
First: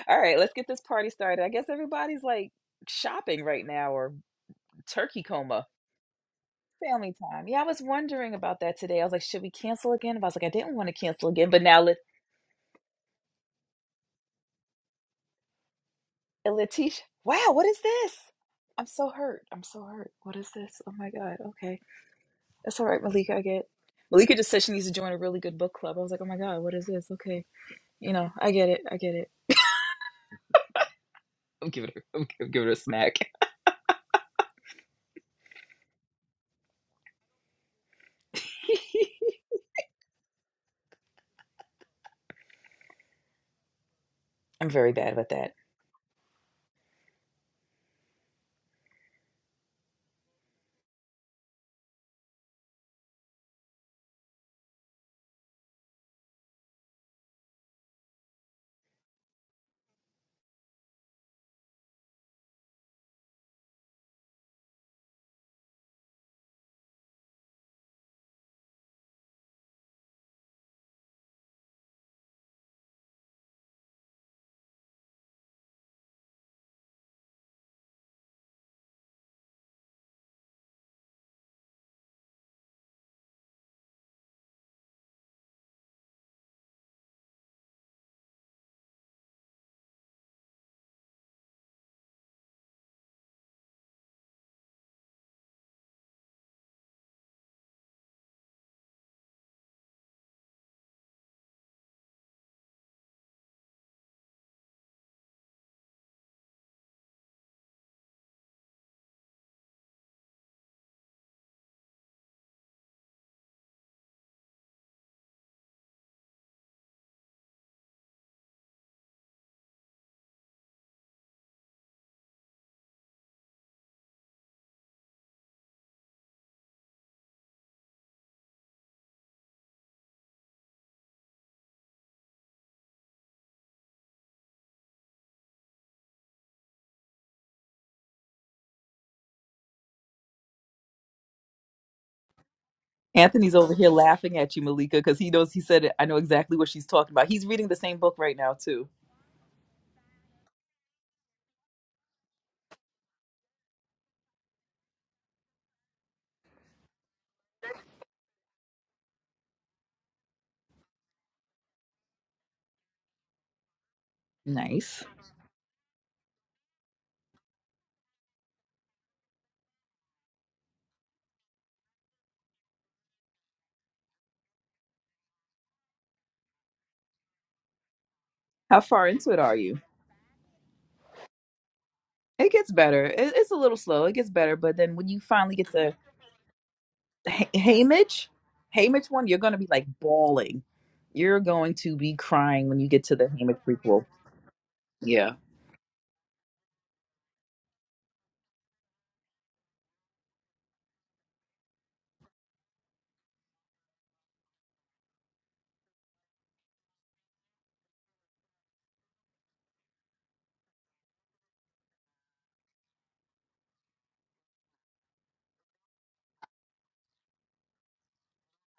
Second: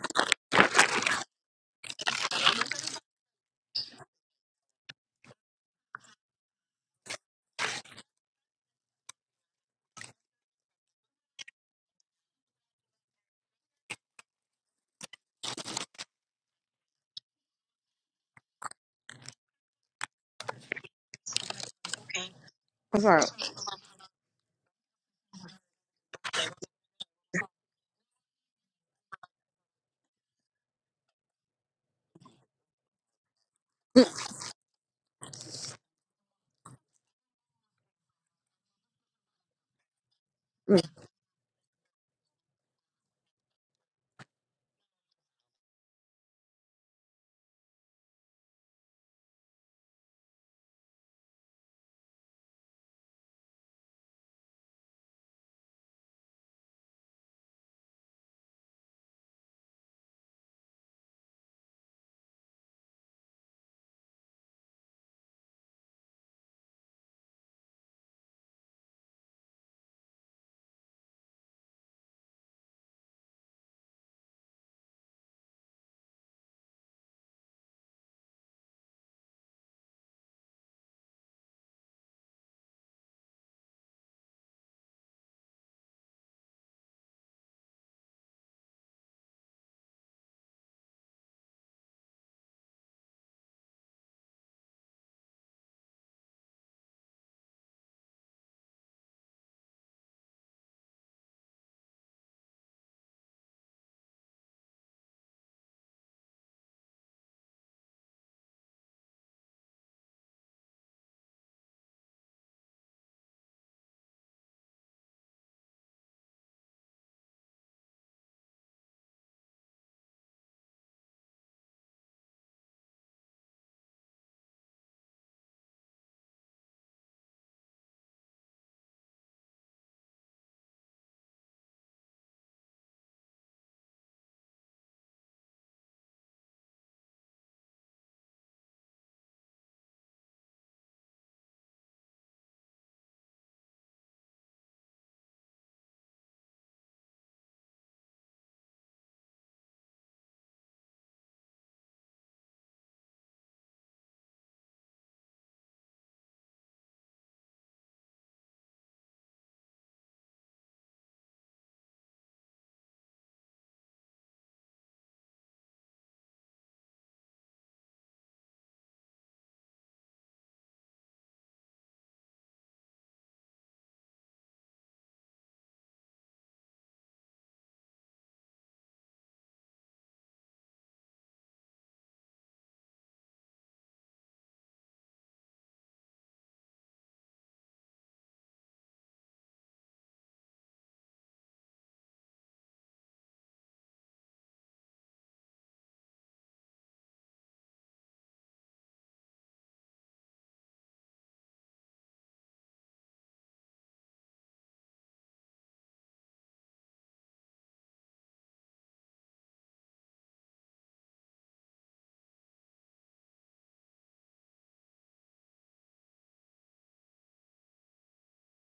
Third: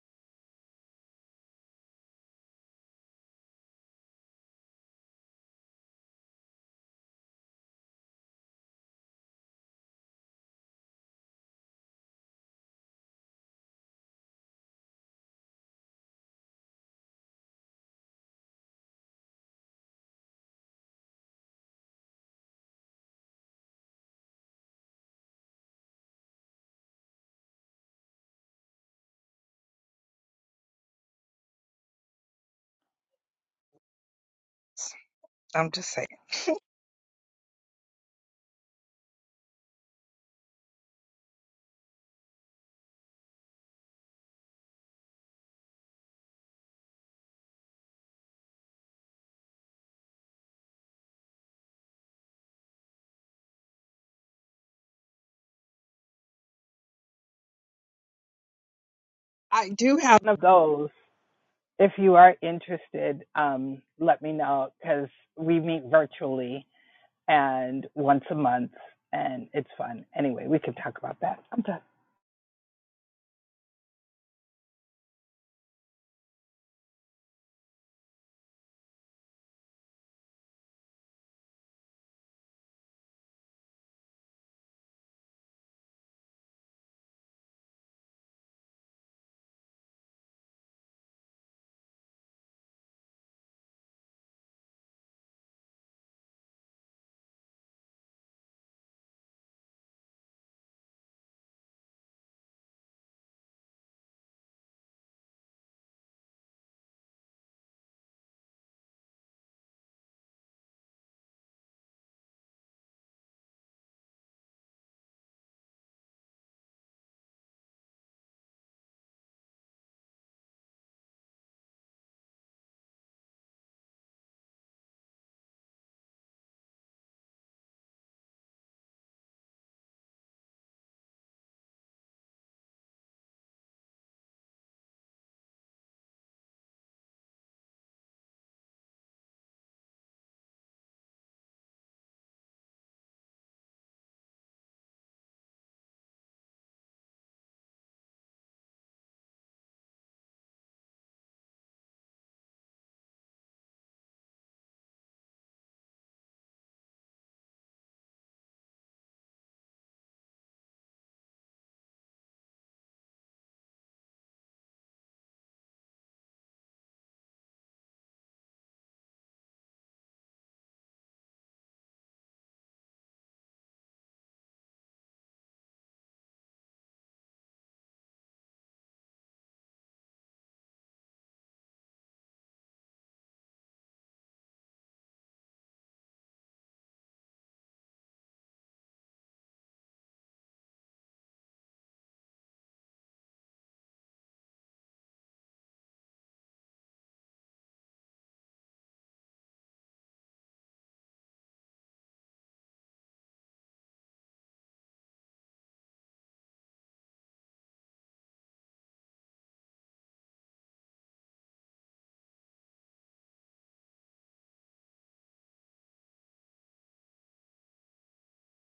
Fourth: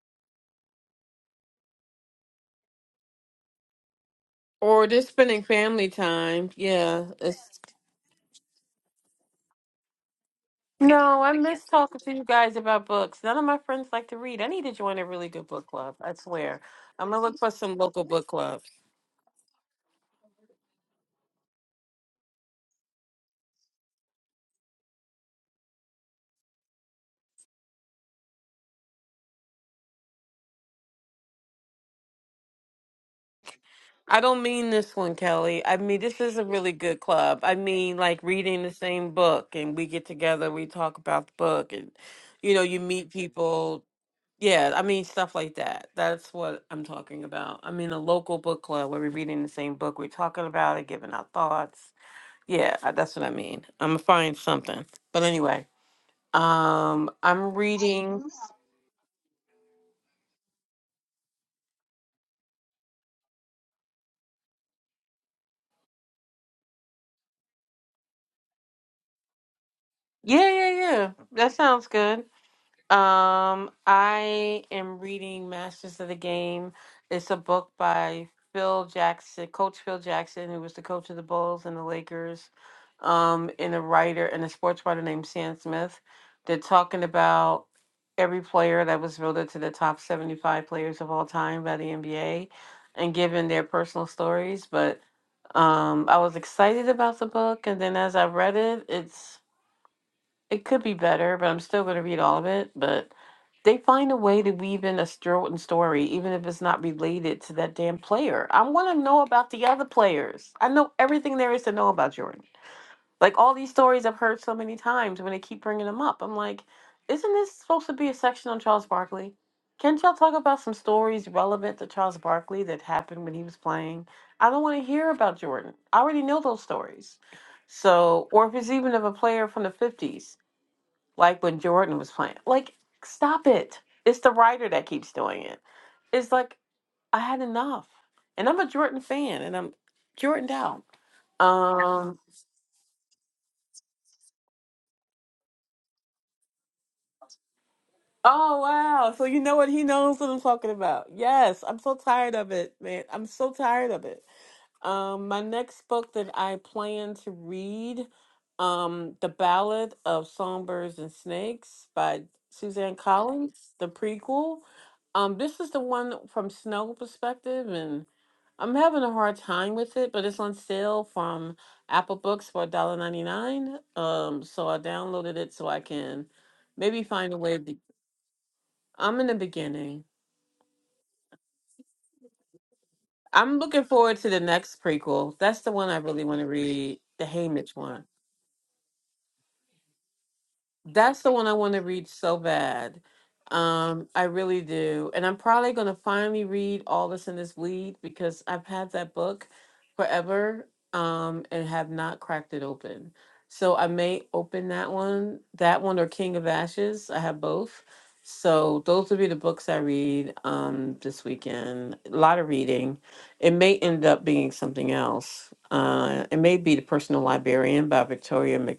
All right, let's get this party started. I guess everybody's like shopping right now or Or just turkey spending coma. family time. Yeah. Family it's time. Yeah, I was wondering about that today. I was like, should we cancel again? But I was like, I didn't want to No, cancel I again. But miss now, Lat- talking to you guys about books. None of my friends like to read. I need to join a really good book club. I uh, swear. Letitia, I'm gonna look wow, for what some is local this? book clubs. I'm so hurt. I'm so hurt. What is this? Oh my God. Okay. awesome. That's all right, That's all right. Malika. I get Malika just said she needs to join a really good book club. I was like, oh my God, what is this? Okay. You know, I get it. I get it. I'm giving her, I'm gi- I'm giving her a smack. I don't mean this one, Kelly. I'm I just mean saying. this is a really good club. I mean like reading the same book and we get together, we Mm, talk about the book and you know, you meet people. I'm Yeah, I very mean bad with stuff like that. that. That's what I'm talking about. I mean a local book club where we're reading the same book, we're talking about it, giving our thoughts. Yeah, I- that's what I mean. I'm gonna find something. But anyway. Um, I'm reading. I do have one of those. If you are interested, um, let me know because we meet virtually and once a month, and it's fun. Anyway, Yeah, we yeah, can talk yeah. about that. That I'm done. sounds good. Um, I am reading Masters of the Game. It's a book by Phil Jackson, Coach Phil Jackson, who was the coach of the Bulls and the Lakers, um, and a writer and a sports writer named Sam Smith. They're talking about every player that was voted to the top 75 players of all time by the NBA and giving their personal stories. But um, I was excited about the book, and then as I read it, it's it could be better, but I'm still going to read all of it. But they find a way to weave in a Stroton story, even if it's not related to that damn player. I want to know about the other players. I know everything there is to know about Jordan. Like all these stories I've heard so many times when they keep bringing them up. I'm like, isn't this supposed to be a section on Charles Barkley? Can't y'all talk about some stories relevant to Charles Barkley that happened when he was playing? I don't want to hear about Jordan. I already know those stories. So, or if it's even of a player from the 50s like when Jordan was playing. Like, stop it. It's the writer that keeps doing it. It's like I had enough. And I'm a Jordan fan and I'm Jordan down. Um Anthony's over here laughing at you, Malika, because he knows he said it. I know exactly what she's talking about. He's reading the same book right now, Oh too. wow. So you know what he knows what I'm talking about. Yes, I'm so tired of it, man. I'm so tired of it. Um, my next book that I plan to read, um, The Ballad of Songbirds and Snakes by Suzanne Collins, the prequel. Nice. Um, this is the one from Snow perspective, and I'm having a hard time with it, but it's on sale from Apple Books for $1.99. Um, so I downloaded it so I can maybe find a way. To, How far I'm in into the it are you? beginning. It gets better. It, it's a I'm little looking slow. It forward to gets the better. But next then when you prequel. finally That's get the one to I really want to read, the Ha- Haymitch one. Hamish, Hamish one, you're going to be like bawling. That's the You're one I want going to to read be so crying when you bad. get to the Hamish prequel. Um, I really do. And Yeah. I'm probably going to finally read All This in This Lead because I've had that book forever um, and have not cracked it open. So I may open that one, that one or King of Ashes. I have both. So those will be the books I read um, this weekend. A lot of reading. It may end up being something else. Uh, it may be The Personal Librarian by Victoria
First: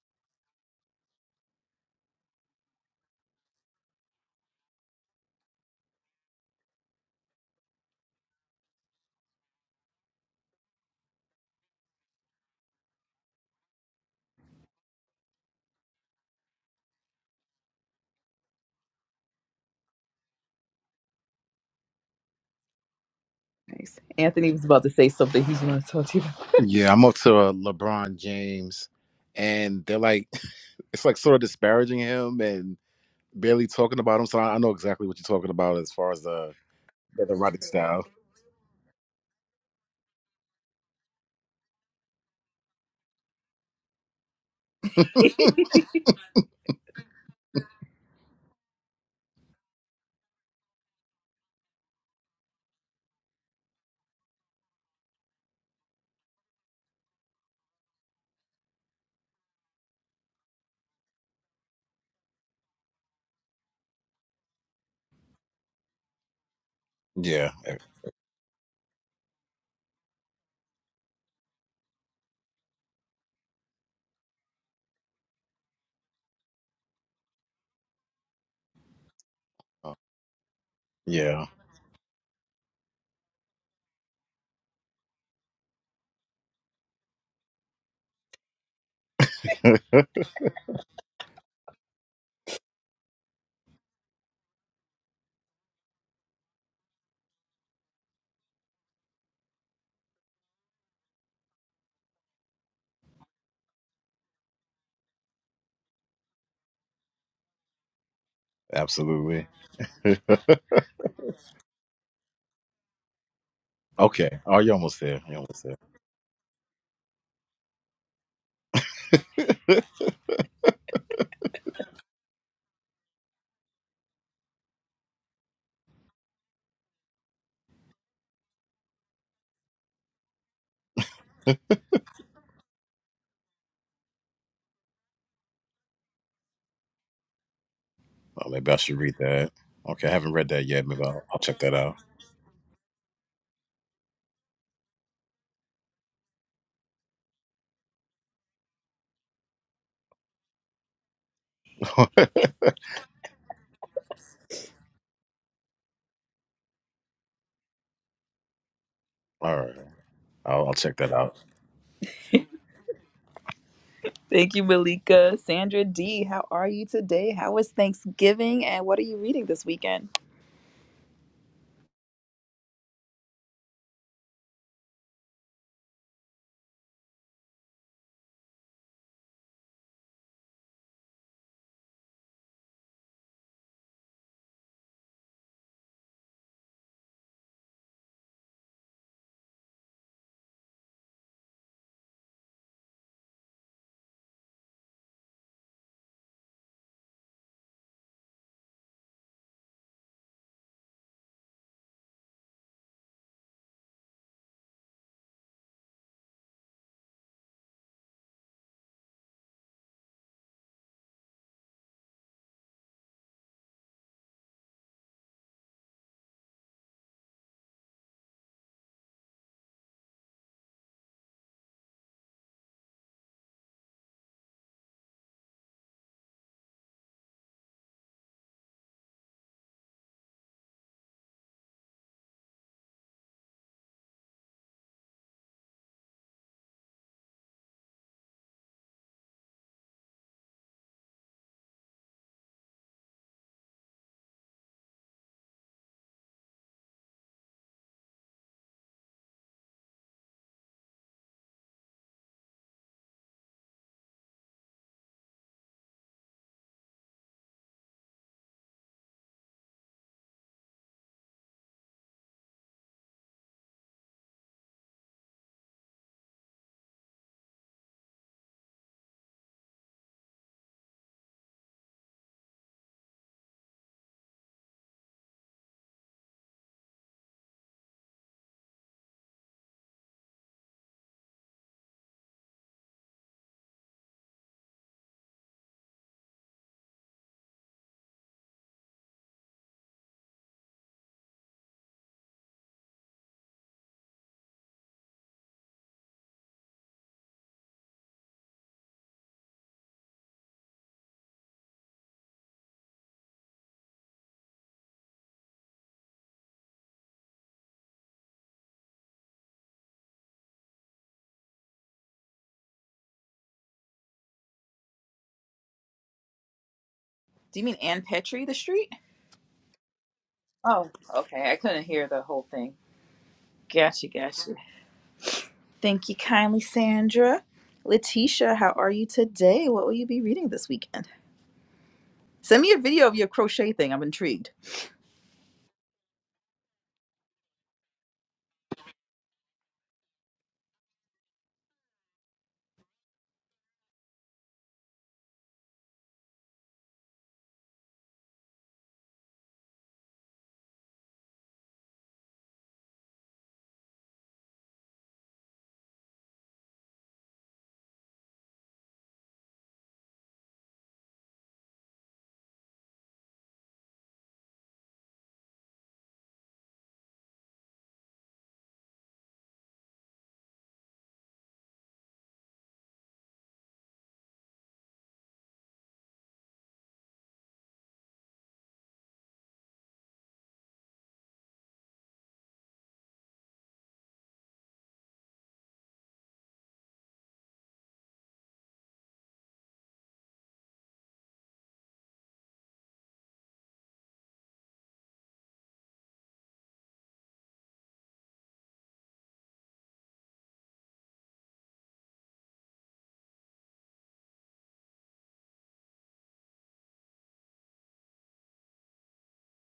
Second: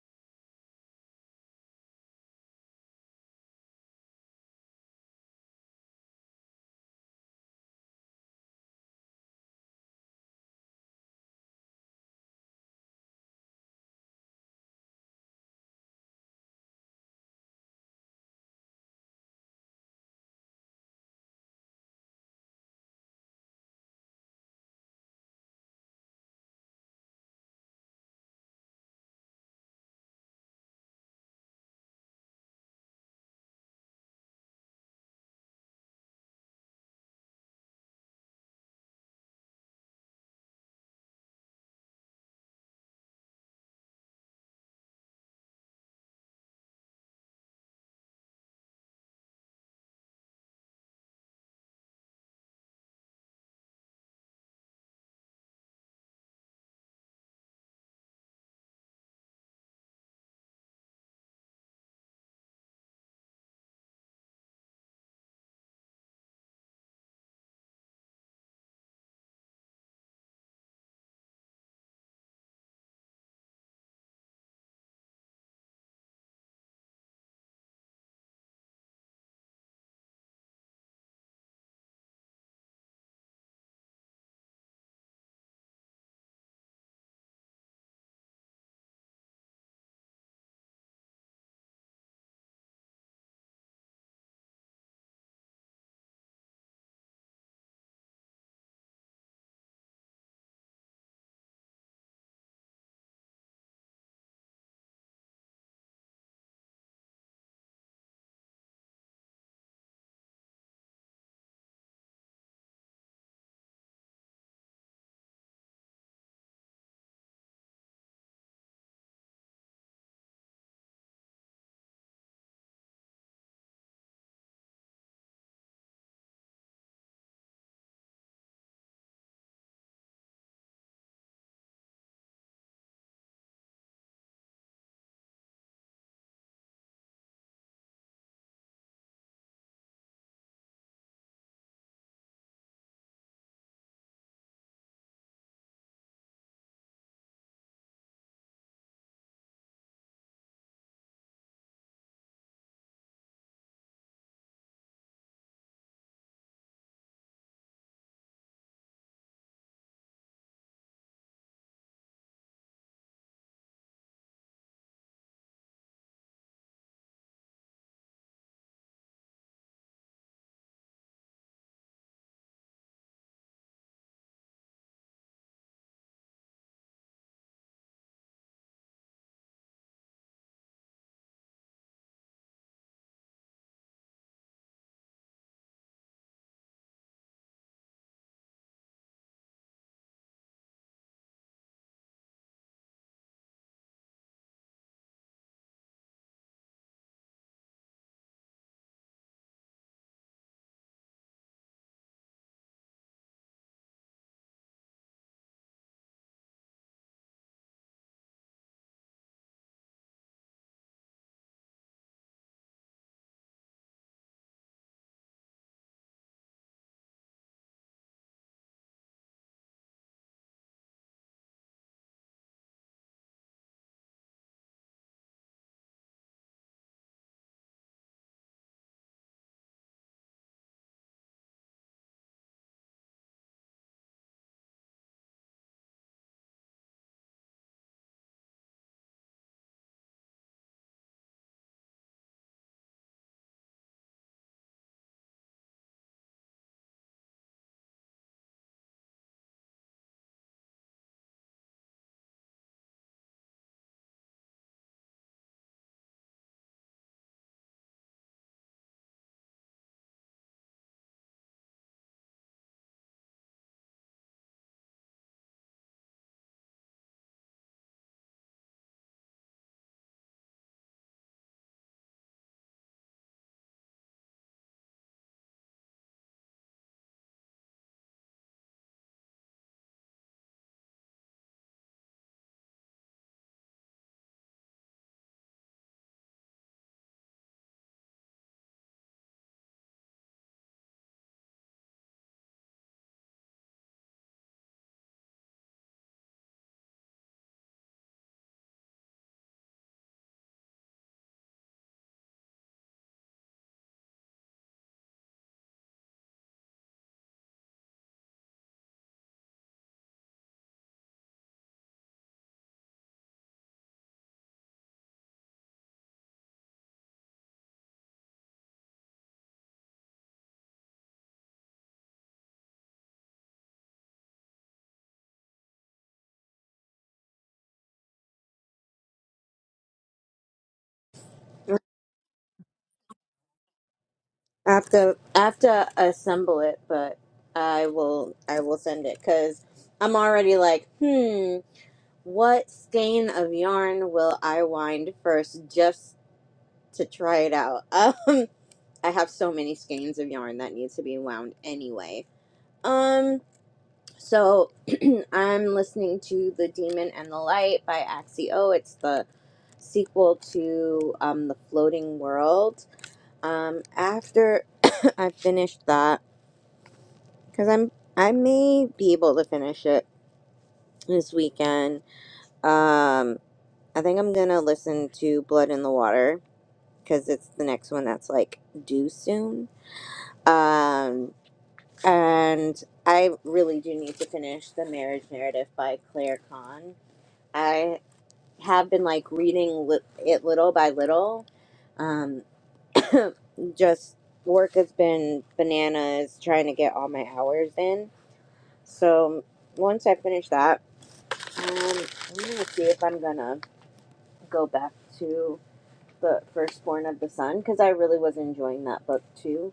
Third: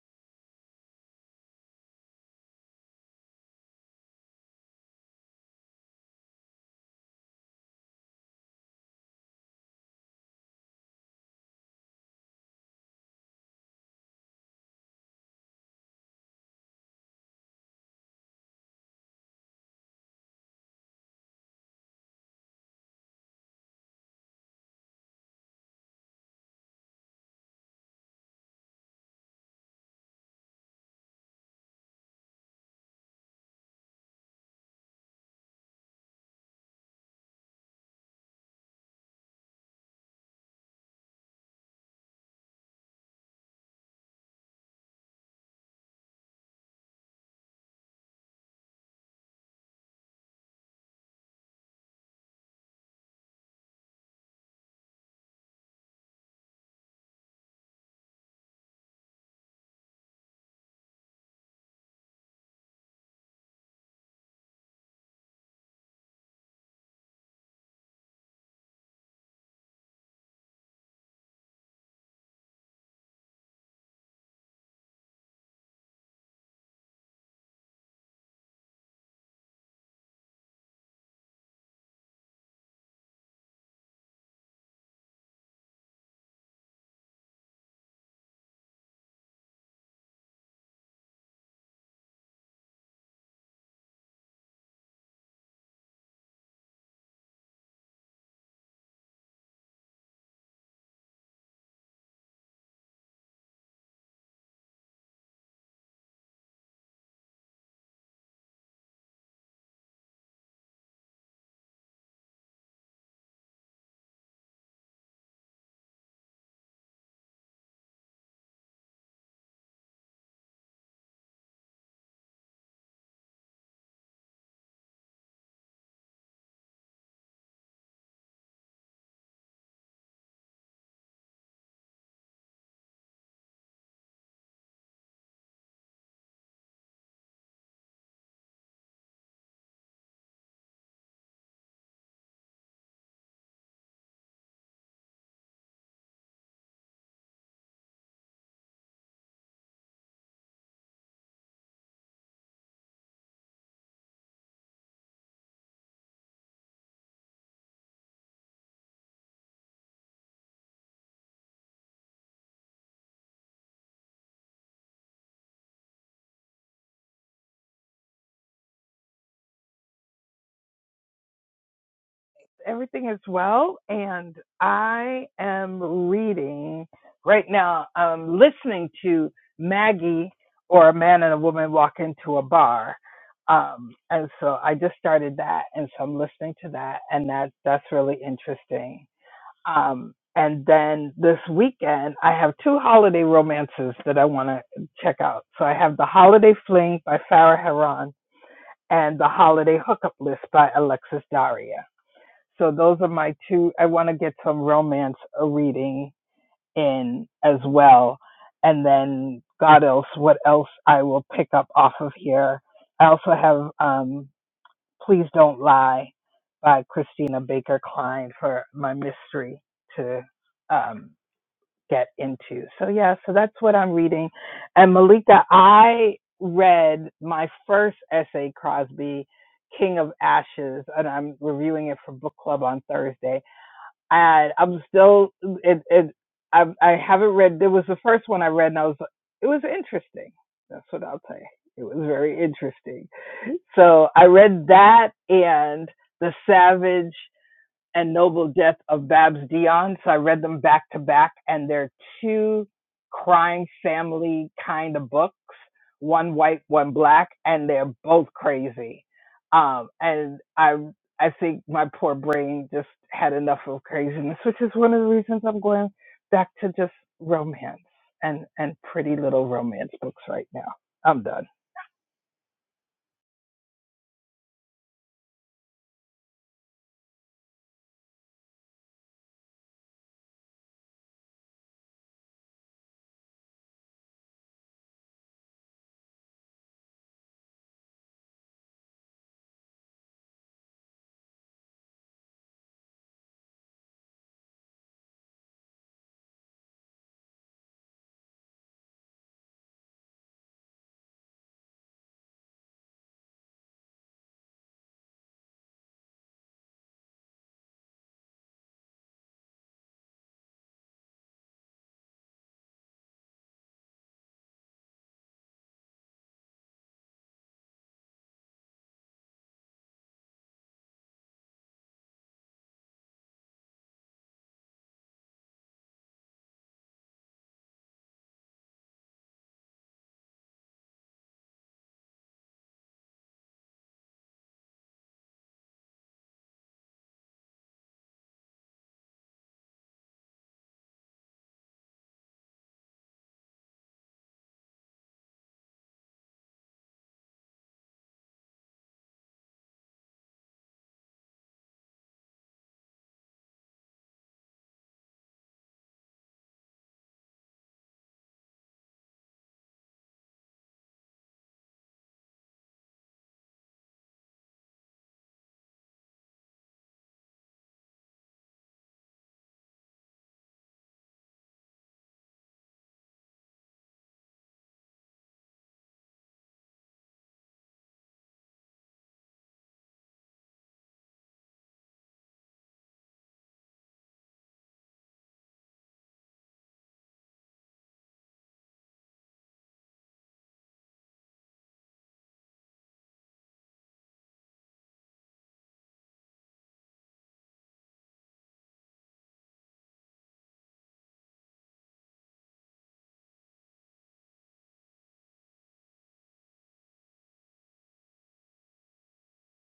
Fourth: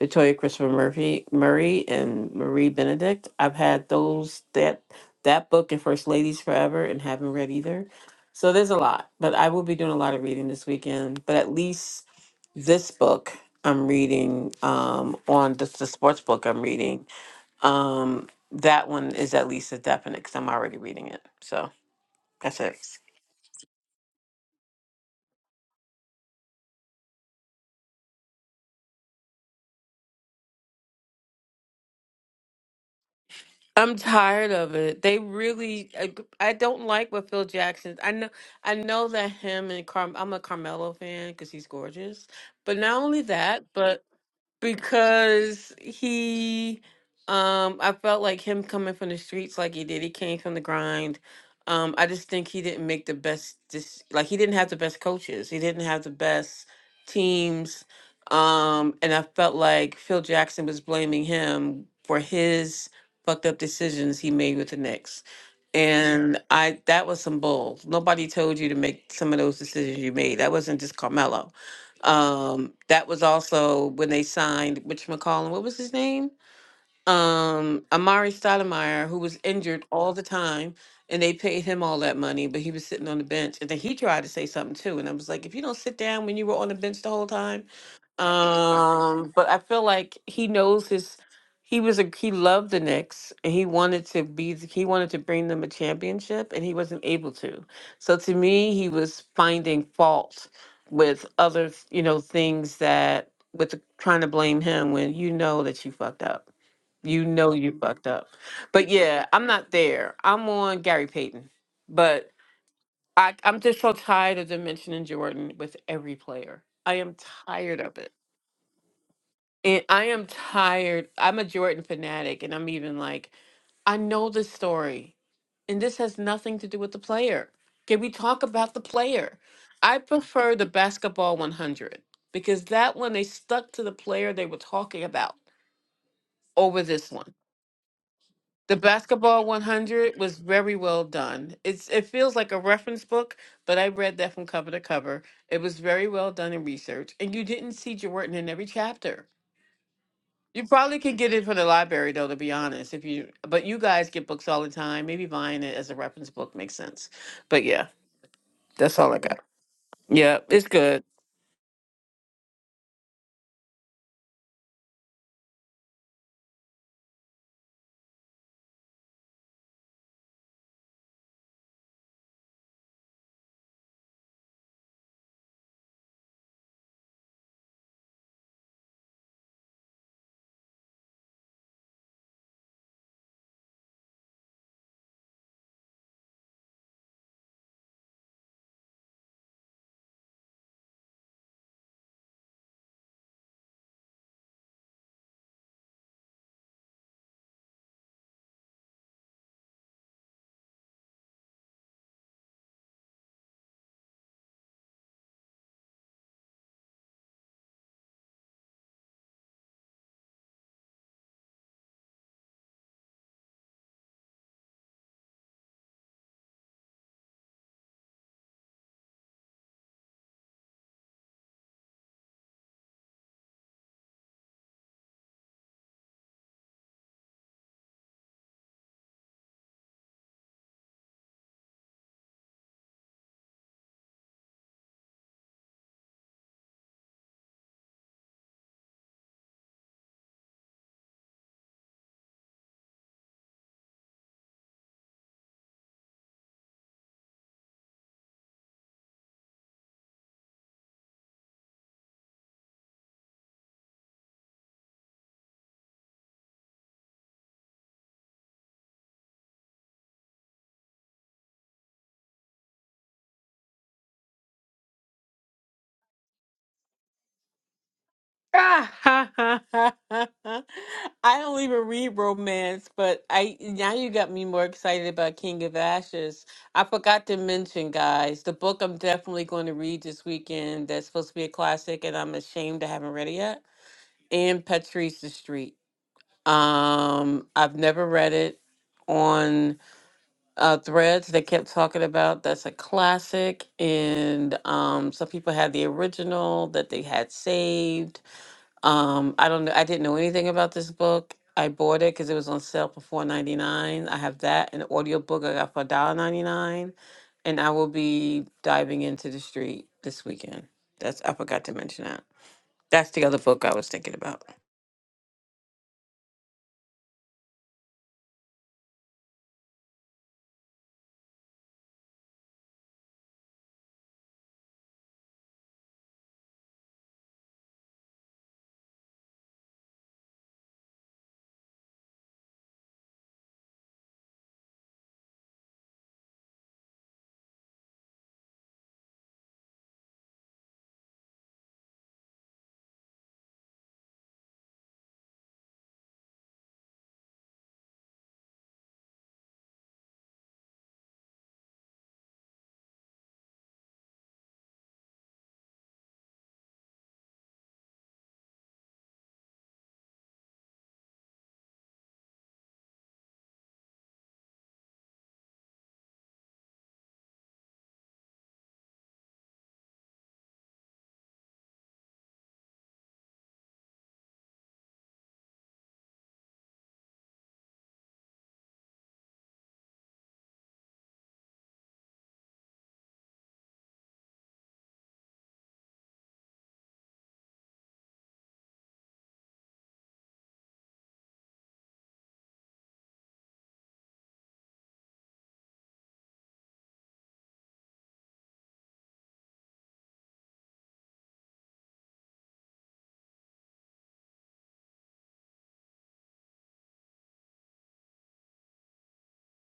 Victoria Christopher Murphy Murray and Marie Benedict. I've had those that that book and First Ladies Forever and haven't read either. So there's a lot. But I will be doing a lot of reading this weekend. But at least this book I'm reading um on the, the sports book I'm reading. Um that one is at least a definite because I'm already reading it. So that's it. Nice. Anthony was about to say something he's going to talk to you about. Yeah, I'm up to uh, LeBron James, and they're like, it's like sort of disparaging him and barely I'm talking about him. So tired I I know of it. exactly They what you're talking about really, as far I, as the I don't like the what Phil erotic Jackson's. style. I know, I know that him and Car, I'm a Carmelo fan because he's gorgeous. But not only that, but because he um I felt like him coming from the streets like he did. He came from the grind. Um I just think he didn't make the best this like he didn't have the best coaches. He didn't have the best teams. Um and I felt like Phil Jackson was blaming him for his fucked up decisions he made with the Knicks. And I that was some Yeah, eh, bull. Nobody told you to make some of those decisions you made. That wasn't just Carmelo um, that was also when they signed Mitch McCollum. What was his name? um Amari Stoudemire, who was injured uh, all the time, and they yeah, paid him all that money, but he was sitting on the bench. And then he tried to say something too, and I was like, if you don't sit down when you were on the bench the whole time, um. But I feel like he knows his. He was a he loved the Knicks and he wanted to be th- he wanted to bring them a championship and he wasn't able to. So to me, he was finding fault with other you know things that with the, trying to blame him when you know that you fucked up. You know you fucked up. But yeah, I'm absolutely. not there. I'm on Gary Payton. But I, I'm just so okay, tired of oh, them you're almost mentioning there. You're Jordan almost with there. every player. I am tired of it. And I am tired. I'm a Jordan fanatic, and I'm even like, I know this story, and this has nothing to do with the player. Can we talk about the player? I prefer the basketball 100 because that one they stuck to the player they were talking about over this one. Oh, maybe I The should read Basketball that. Okay, I 100 haven't was read that very yet. well Maybe I'll, I'll done. check that It's out. it feels like a reference book, but I read that from cover to cover. It was very well done in research, and you didn't see Jordan in every chapter. You probably could get it from the All library though, to be honest. If you but you guys get books all the time, maybe buying it as a reference book makes sense. But yeah, that's all I got. right, Yeah, I'll, it's I'll good. check that out. Thank you, Malika. Sandra D, how are you today? How was Thanksgiving and what are you reading this weekend? everything is well, and I am reading right now. I'm listening to Maggie or a man and a woman walk into a bar, um, and so I just started that, and so I'm listening to that, and that that's really interesting. Um, and then this weekend, I have two holiday romances that I want to check out. So I have the Holiday Fling by Farah Heron and the Holiday Hookup List by Alexis Daria so those are my two. I want to get some romance uh, reading in as well, and then God else, what else I will pick up off of here. I also have um, "Please Don't Lie" by Christina Baker Klein for my mystery to um, get into. So yeah, so that's what I'm reading. And Malika, I read my first essay, Crosby. King of Ashes, and I'm reviewing it for book club on Thursday and I'm still it it I I haven't read. It was the first one I read, and I was it was interesting. That's what I'll say. It was very interesting. So I read that and the Savage and Noble Death of Babs Dion. So I read them back to back, and they're two crime family kind of books, one white, one black, and they're both crazy. Um, and I, I think my poor brain just had enough of craziness, which is one of the reasons I'm going back to just romance and and pretty little romance I books right now. I'm done. don't even read romance, but I now you got me more excited about King of Ashes. I forgot to mention, guys, the book I'm definitely going to read this weekend that's supposed to be a classic, and I'm ashamed I haven't read it yet. And Patrice the Street. Um, I've never read it on uh threads they kept talking about that's a classic and um some people had the original that they had saved um, I don't know. I didn't know anything about this book. I bought it because it was on sale for four ninety nine. I have that and the audiobook I got for a dollar ninety nine, And I will be diving into the street this weekend. That's I forgot to mention that. That's the other book I was thinking about. Do you mean Ann Petrie, The Street? Oh, okay. I couldn't hear the whole thing. Gotcha, gotcha. Thank you kindly, Sandra. Letitia, how are you today? What will you be reading this weekend? Send me a video of your crochet thing. I'm intrigued. I have to, I have to assemble it, but I will, I will send it because I'm already like, hmm. What skein of yarn will I wind first just to try it out? Um, I have so many skeins of yarn that needs to be wound anyway. Um, so I'm listening to The Demon and the Light by Axio. It's the sequel to um, The Floating World. Um, after I finish that, because I'm I may be able to finish it this weekend. Um, I think I'm gonna listen to Blood in the Water because it's the next one that's like due soon. Um, and I really do need to finish The Marriage Narrative by Claire Kahn. I have been like reading li- it little by little. Um, just work has been bananas trying to get all my hours in. So once I finish that, um, I'm gonna see if I'm gonna go back to the Firstborn of the Sun because I really was enjoying that book too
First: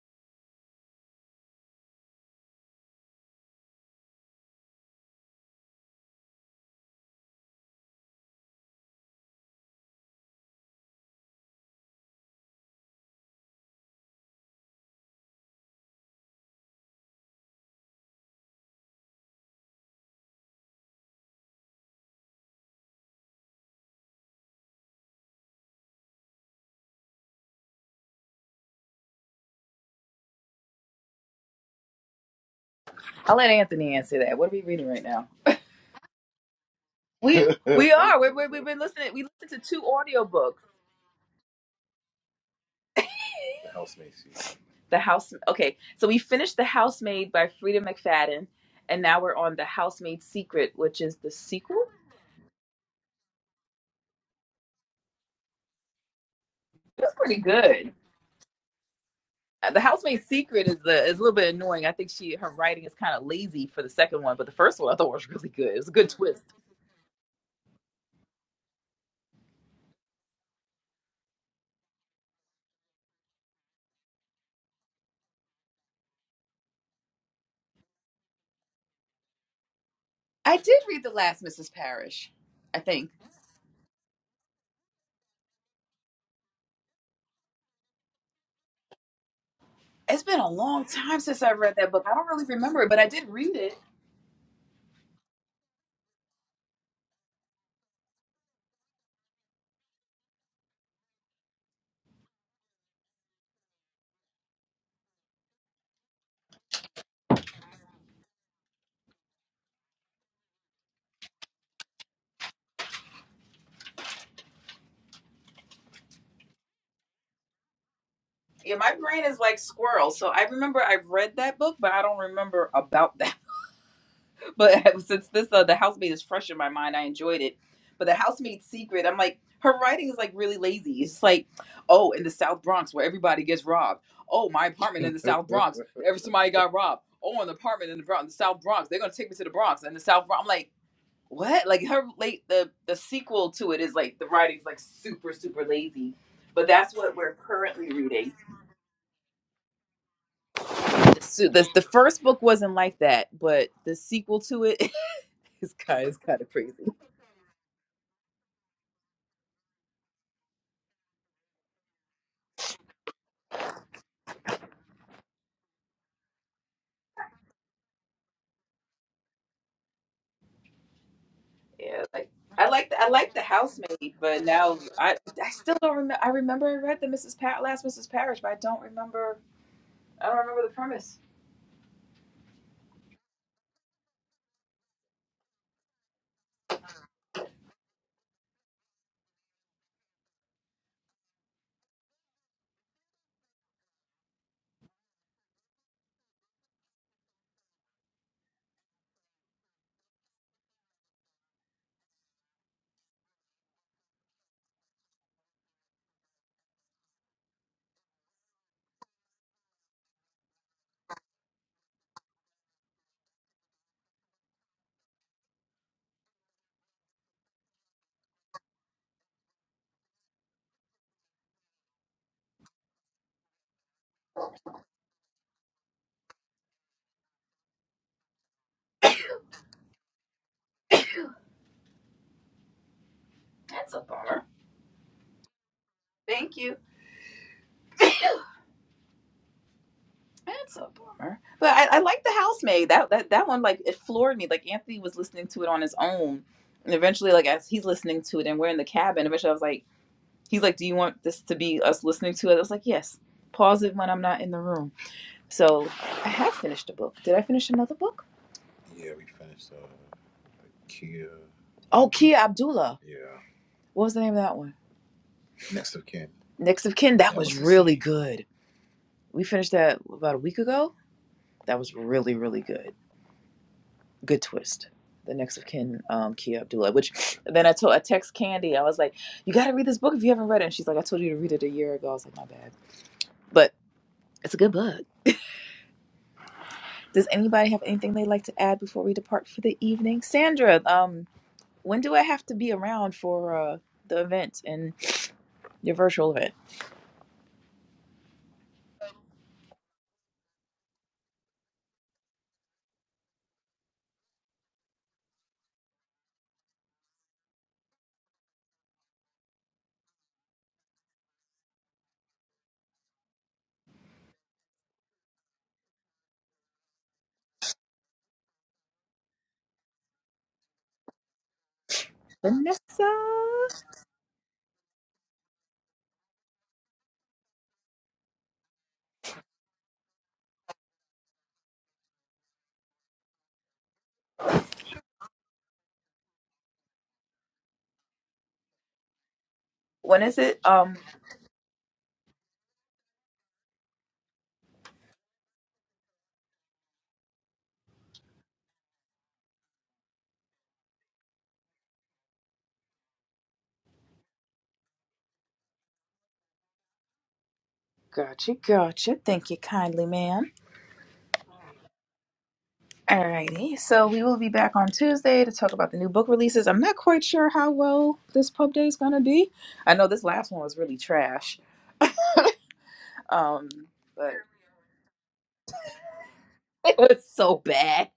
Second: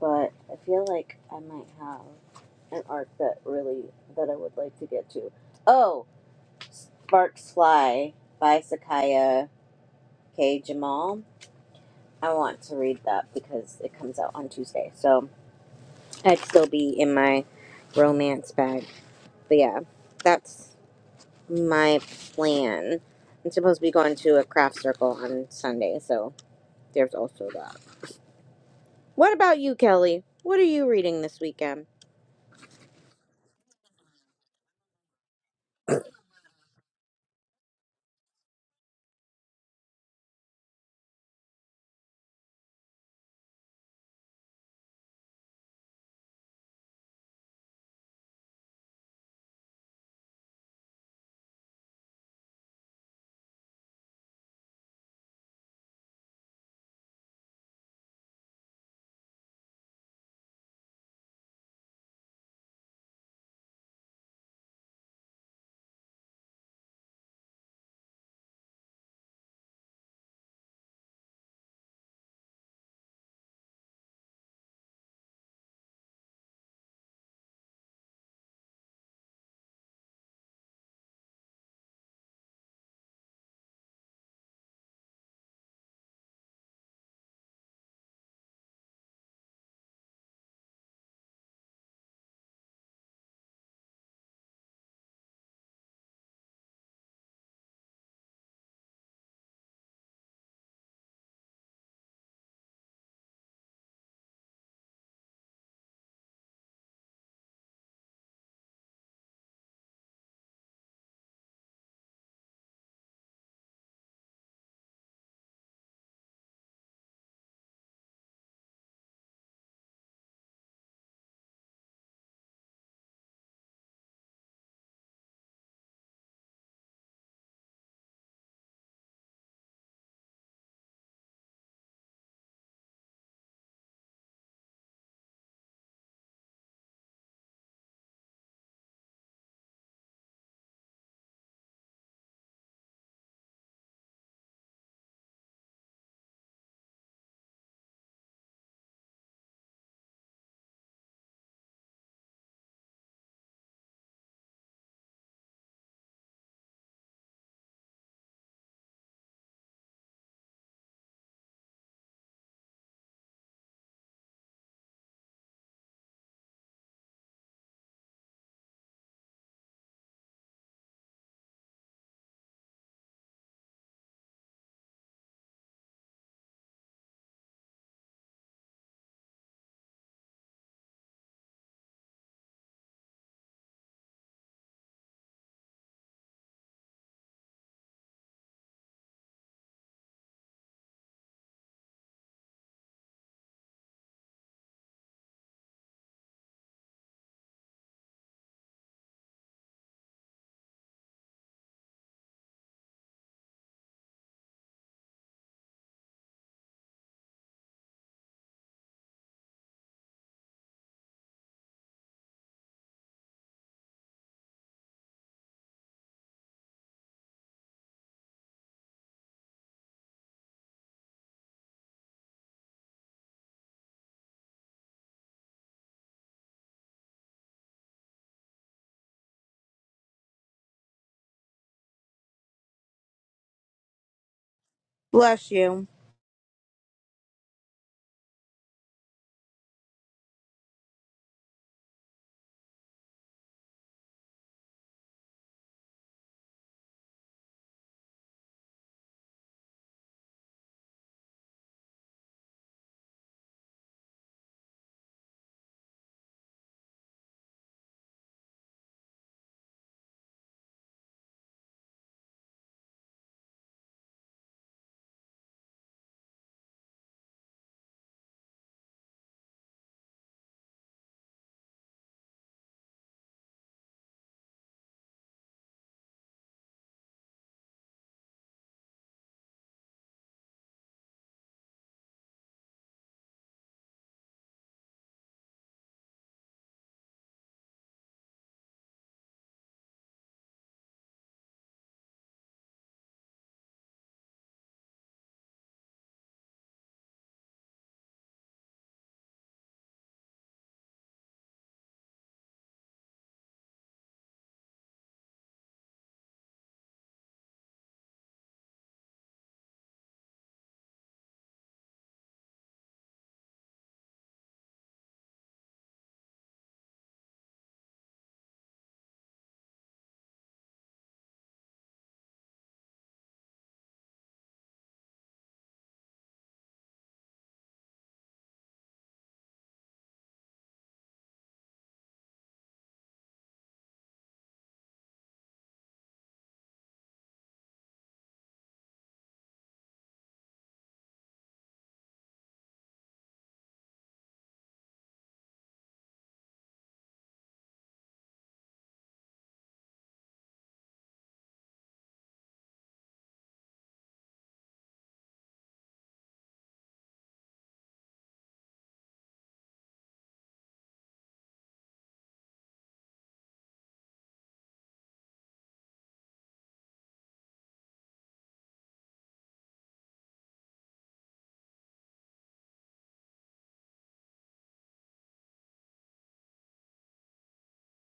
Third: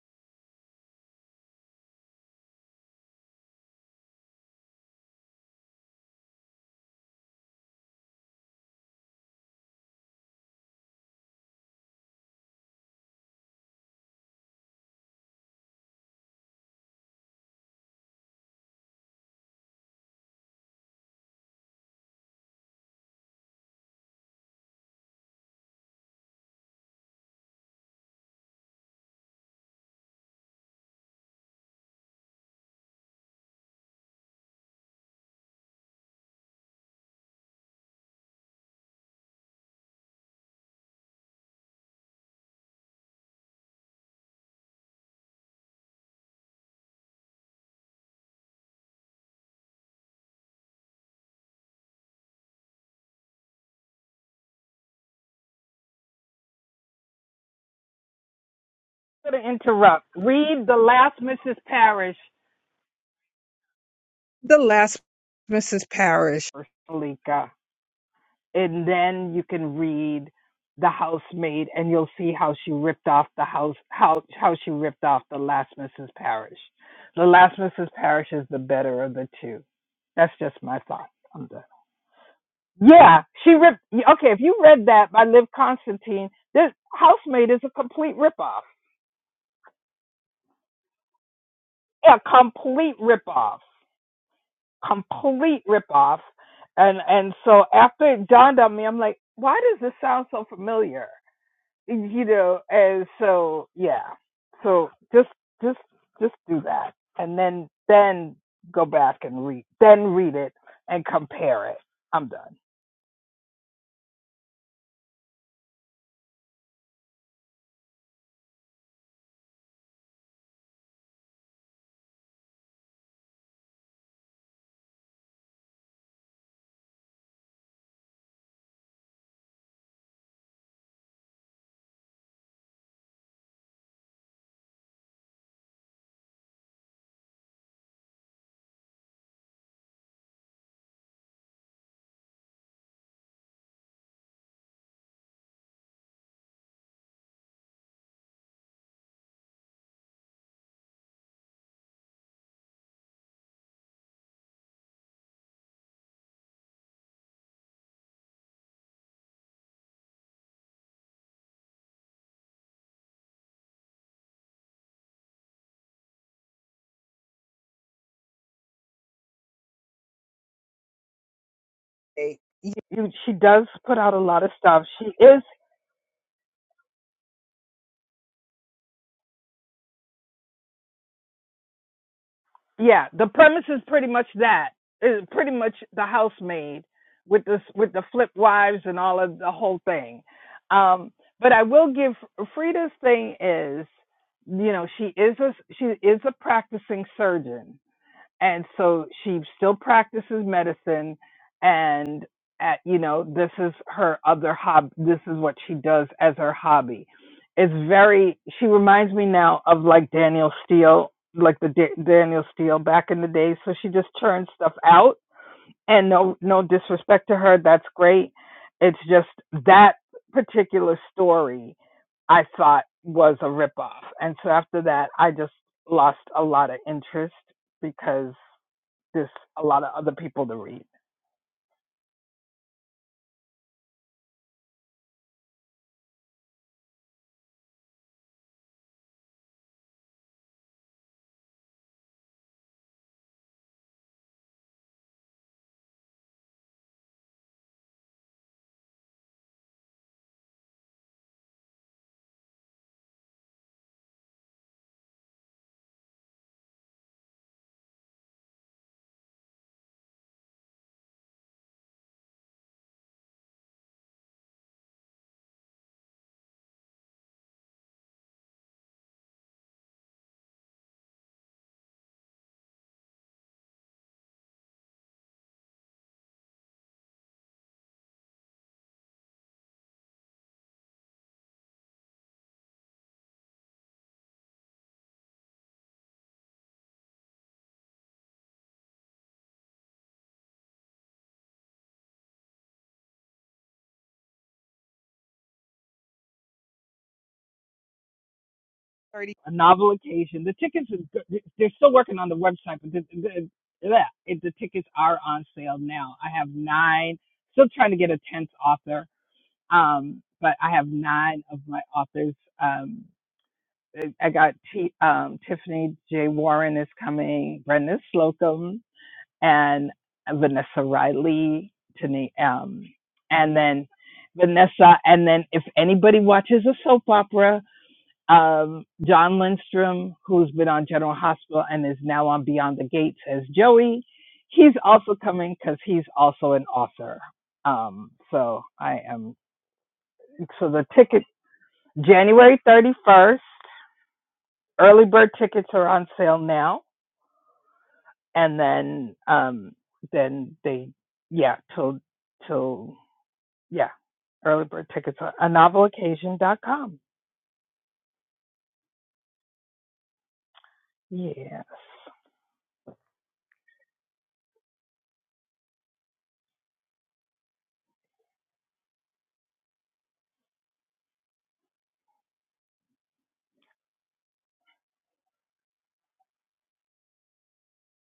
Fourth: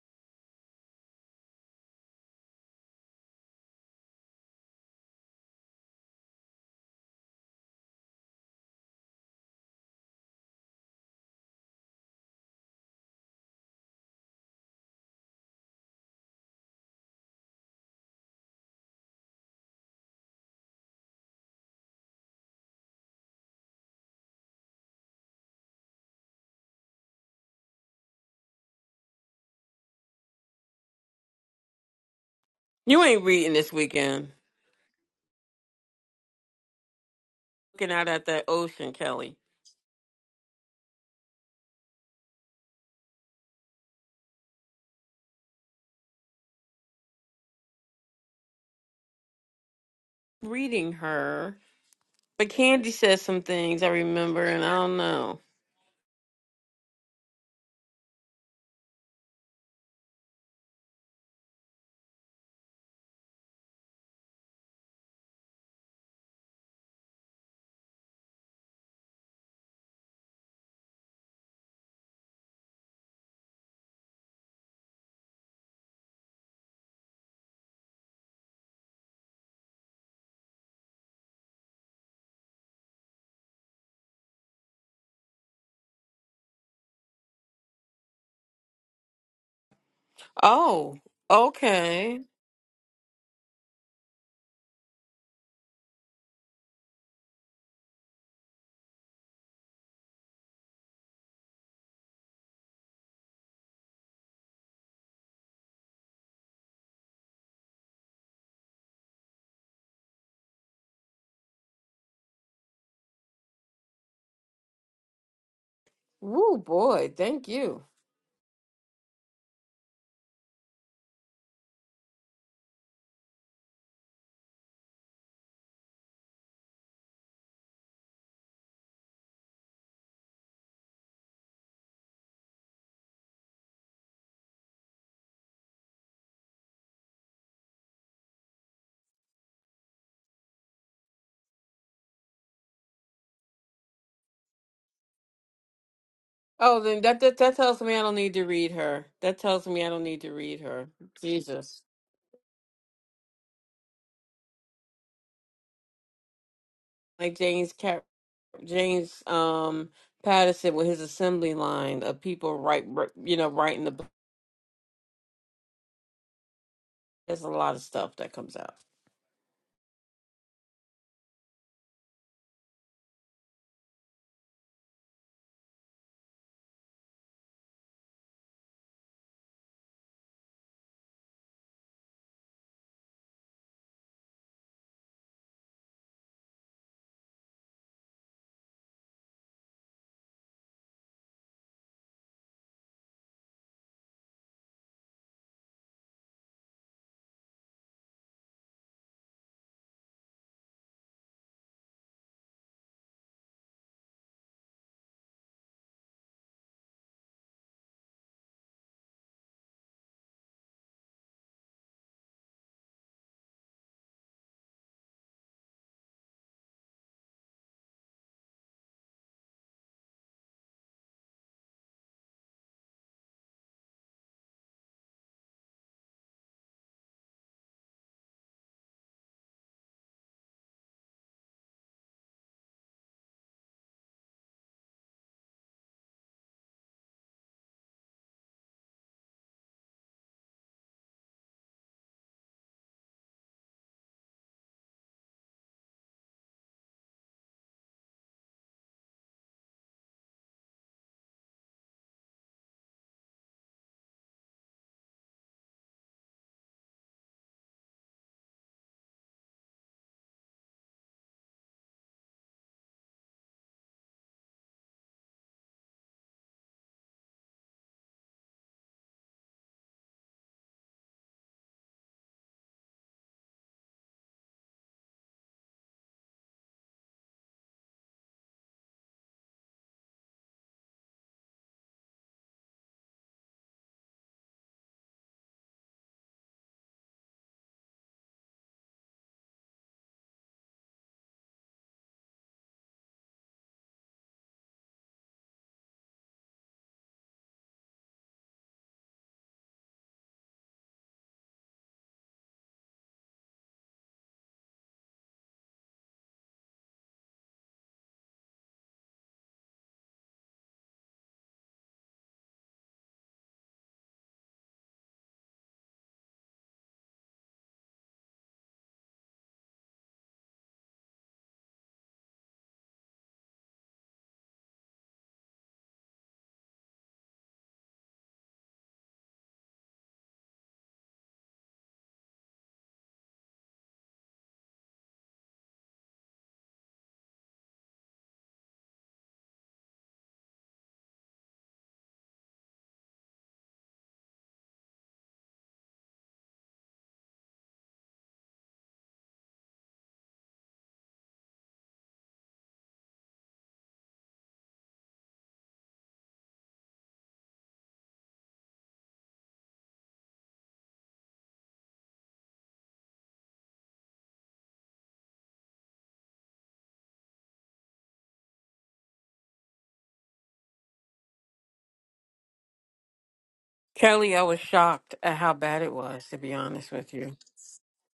but I feel like I might have an arc that really that I would like to get to. Oh, Sparks Fly by Sakaya K. Jamal. I want to read that because it comes out on Tuesday, so I'd still be in my romance bag. But yeah, that's my plan. I'm supposed to be going to a craft circle on Sunday, so there's also that. What about you, Kelly? What are you reading this weekend? You ain't I'll let reading this Anthony answer weekend. that. What are we reading right now? We Looking we out are. at we that we we've been ocean, listening. We Kelly. listened to two audiobooks. Housemaid season. The house. Okay, so we finished The Housemaid by Frida McFadden, and now we're on The Housemaid Secret, Reading which is the her. sequel. But Candy says some things I remember and I don't know. It's pretty good. gonna Uh, The interrupt. Housemaid Read Secret is the the is last a little bit Mrs. annoying. I think Parrish she her writing is kind of lazy for the second one, but the the first one I last thought was really good. It was Mrs. a good twist. Parrish, or And then you can read The Housemaid and you'll see how she ripped off the house how how she ripped off the last Mrs. Parrish. The last Mrs. Parrish is the better of the two. That's I just my did read thought. the last I'm done. Mrs. Parrish. I think Yeah, she ripped okay, if you read that by Liv Constantine, this housemaid is a complete ripoff. it's been a long Oh, time since I've read that book. I A okay. don't really remember it, complete but I did read ripoff. it. complete ripoff. And and so after it dawned on me, I'm like, why does this sound so familiar? You know, and so yeah. So just just just do that. And then then go back and read then read it and compare it. I'm done. Woo boy, thank you. Yeah, my brain is like squirrel, so I remember I read that book, but I don't remember about that. but since this uh, the housemate is fresh in my mind, I enjoyed it. But the housemaid's secret, I'm like, her writing is like really lazy. It's like, oh, in the South Bronx where everybody gets robbed. Oh, my apartment in the South Bronx, every somebody got robbed. Oh, an apartment in the, Bron- the South Bronx, they're gonna take me to the Bronx and the South Bronx. I'm like, what? Like her late the the sequel to it is like the writing's like super super lazy. But Oh, that's then what that, we're that that tells currently me I don't need reading. to read her. That tells me I don't need to read her. So the the Jesus, first book wasn't like that, but the sequel to it is kind is kind of crazy. like James Cap James um Patterson with his assembly line of people write you know writing the book. There's a lot of stuff that comes out. Yeah, like Okay. I like the, I You, she like the does put out housemaid, a lot but of now stuff. I She is I still don't remember. I remember I read the Mrs. Pat last Mrs. Parrish, but I don't remember. I don't remember the premise. Yeah, the premise is pretty much that. It's pretty much the housemaid with this with the flip wives and all of the whole thing. Um, but I will give Frida's thing is, you know, she is a she is a practicing surgeon, and so she still practices medicine and at, you know this is her other hob this is what she does as her hobby it's very she reminds me now of like daniel steele like the da- daniel steele back in the day so she just churns stuff out and no no disrespect to her that's great it's just that particular story i thought was a ripoff. and so after that i just lost a lot of interest because this a lot of other people to read. That's a bummer. Bless you. Thank you. That's a bummer. But I, I like the housemaid. That that that one like it floored me. Like Anthony was listening to it on his own, and eventually like as he's listening to it, and we're in the cabin. Eventually I was like, he's like, "Do you want this to be us listening to it?" I was like, "Yes." Pause it when I'm not in the room. So I have finished a book. Did I finish another book? Yeah, we finished uh Kia. Oh, Kia Abdullah. Yeah. What was the name of that one? Next of kin. Next of Kin. That That was was really scene. good. We finished that about a week ago. That was really, really good. Good twist. The Next of Kin, um, Kia Abdullah. Which then I told I text Candy. I was like, "You got to read this book if you haven't read it." And she's like, "I told you to read it a year ago." I was like, "My bad," but it's a good book. Does anybody have anything they'd like to add before we depart for the evening? Sandra, um, When do I have to be around for uh, the event and your virtual event? A novel occasion. The tickets is good. they're still working on the website, but the, the, yeah, the tickets are on sale now. I have nine. Still trying to get a tenth author, um, but I have nine of my authors. Um, I I got T, um, Tiffany J. Warren is coming, Brenda Slocum, and Vanessa Riley. Tani, Vanessa, um, and then Vanessa, and then if anybody watches a soap opera, Um, John Lindstrom, who's been on General Hospital and is now on Beyond the Gates as Joey. He's also coming because he's also an author. Um, so I am. when is it? So the Um, ticket January 31st. Early bird tickets are on sale now, and then um, then they yeah till till yeah early bird tickets are on novel occasion dot com. gotcha, gotcha. Thank you kindly, ma'am. Yes, Alrighty, so we will be back on Tuesday to talk about the new book releases. I'm not quite sure how well this pub day is gonna be. I know this last one was really trash, um, but Kelly, I was shocked at how bad it was. To be honest it with was you, so bad.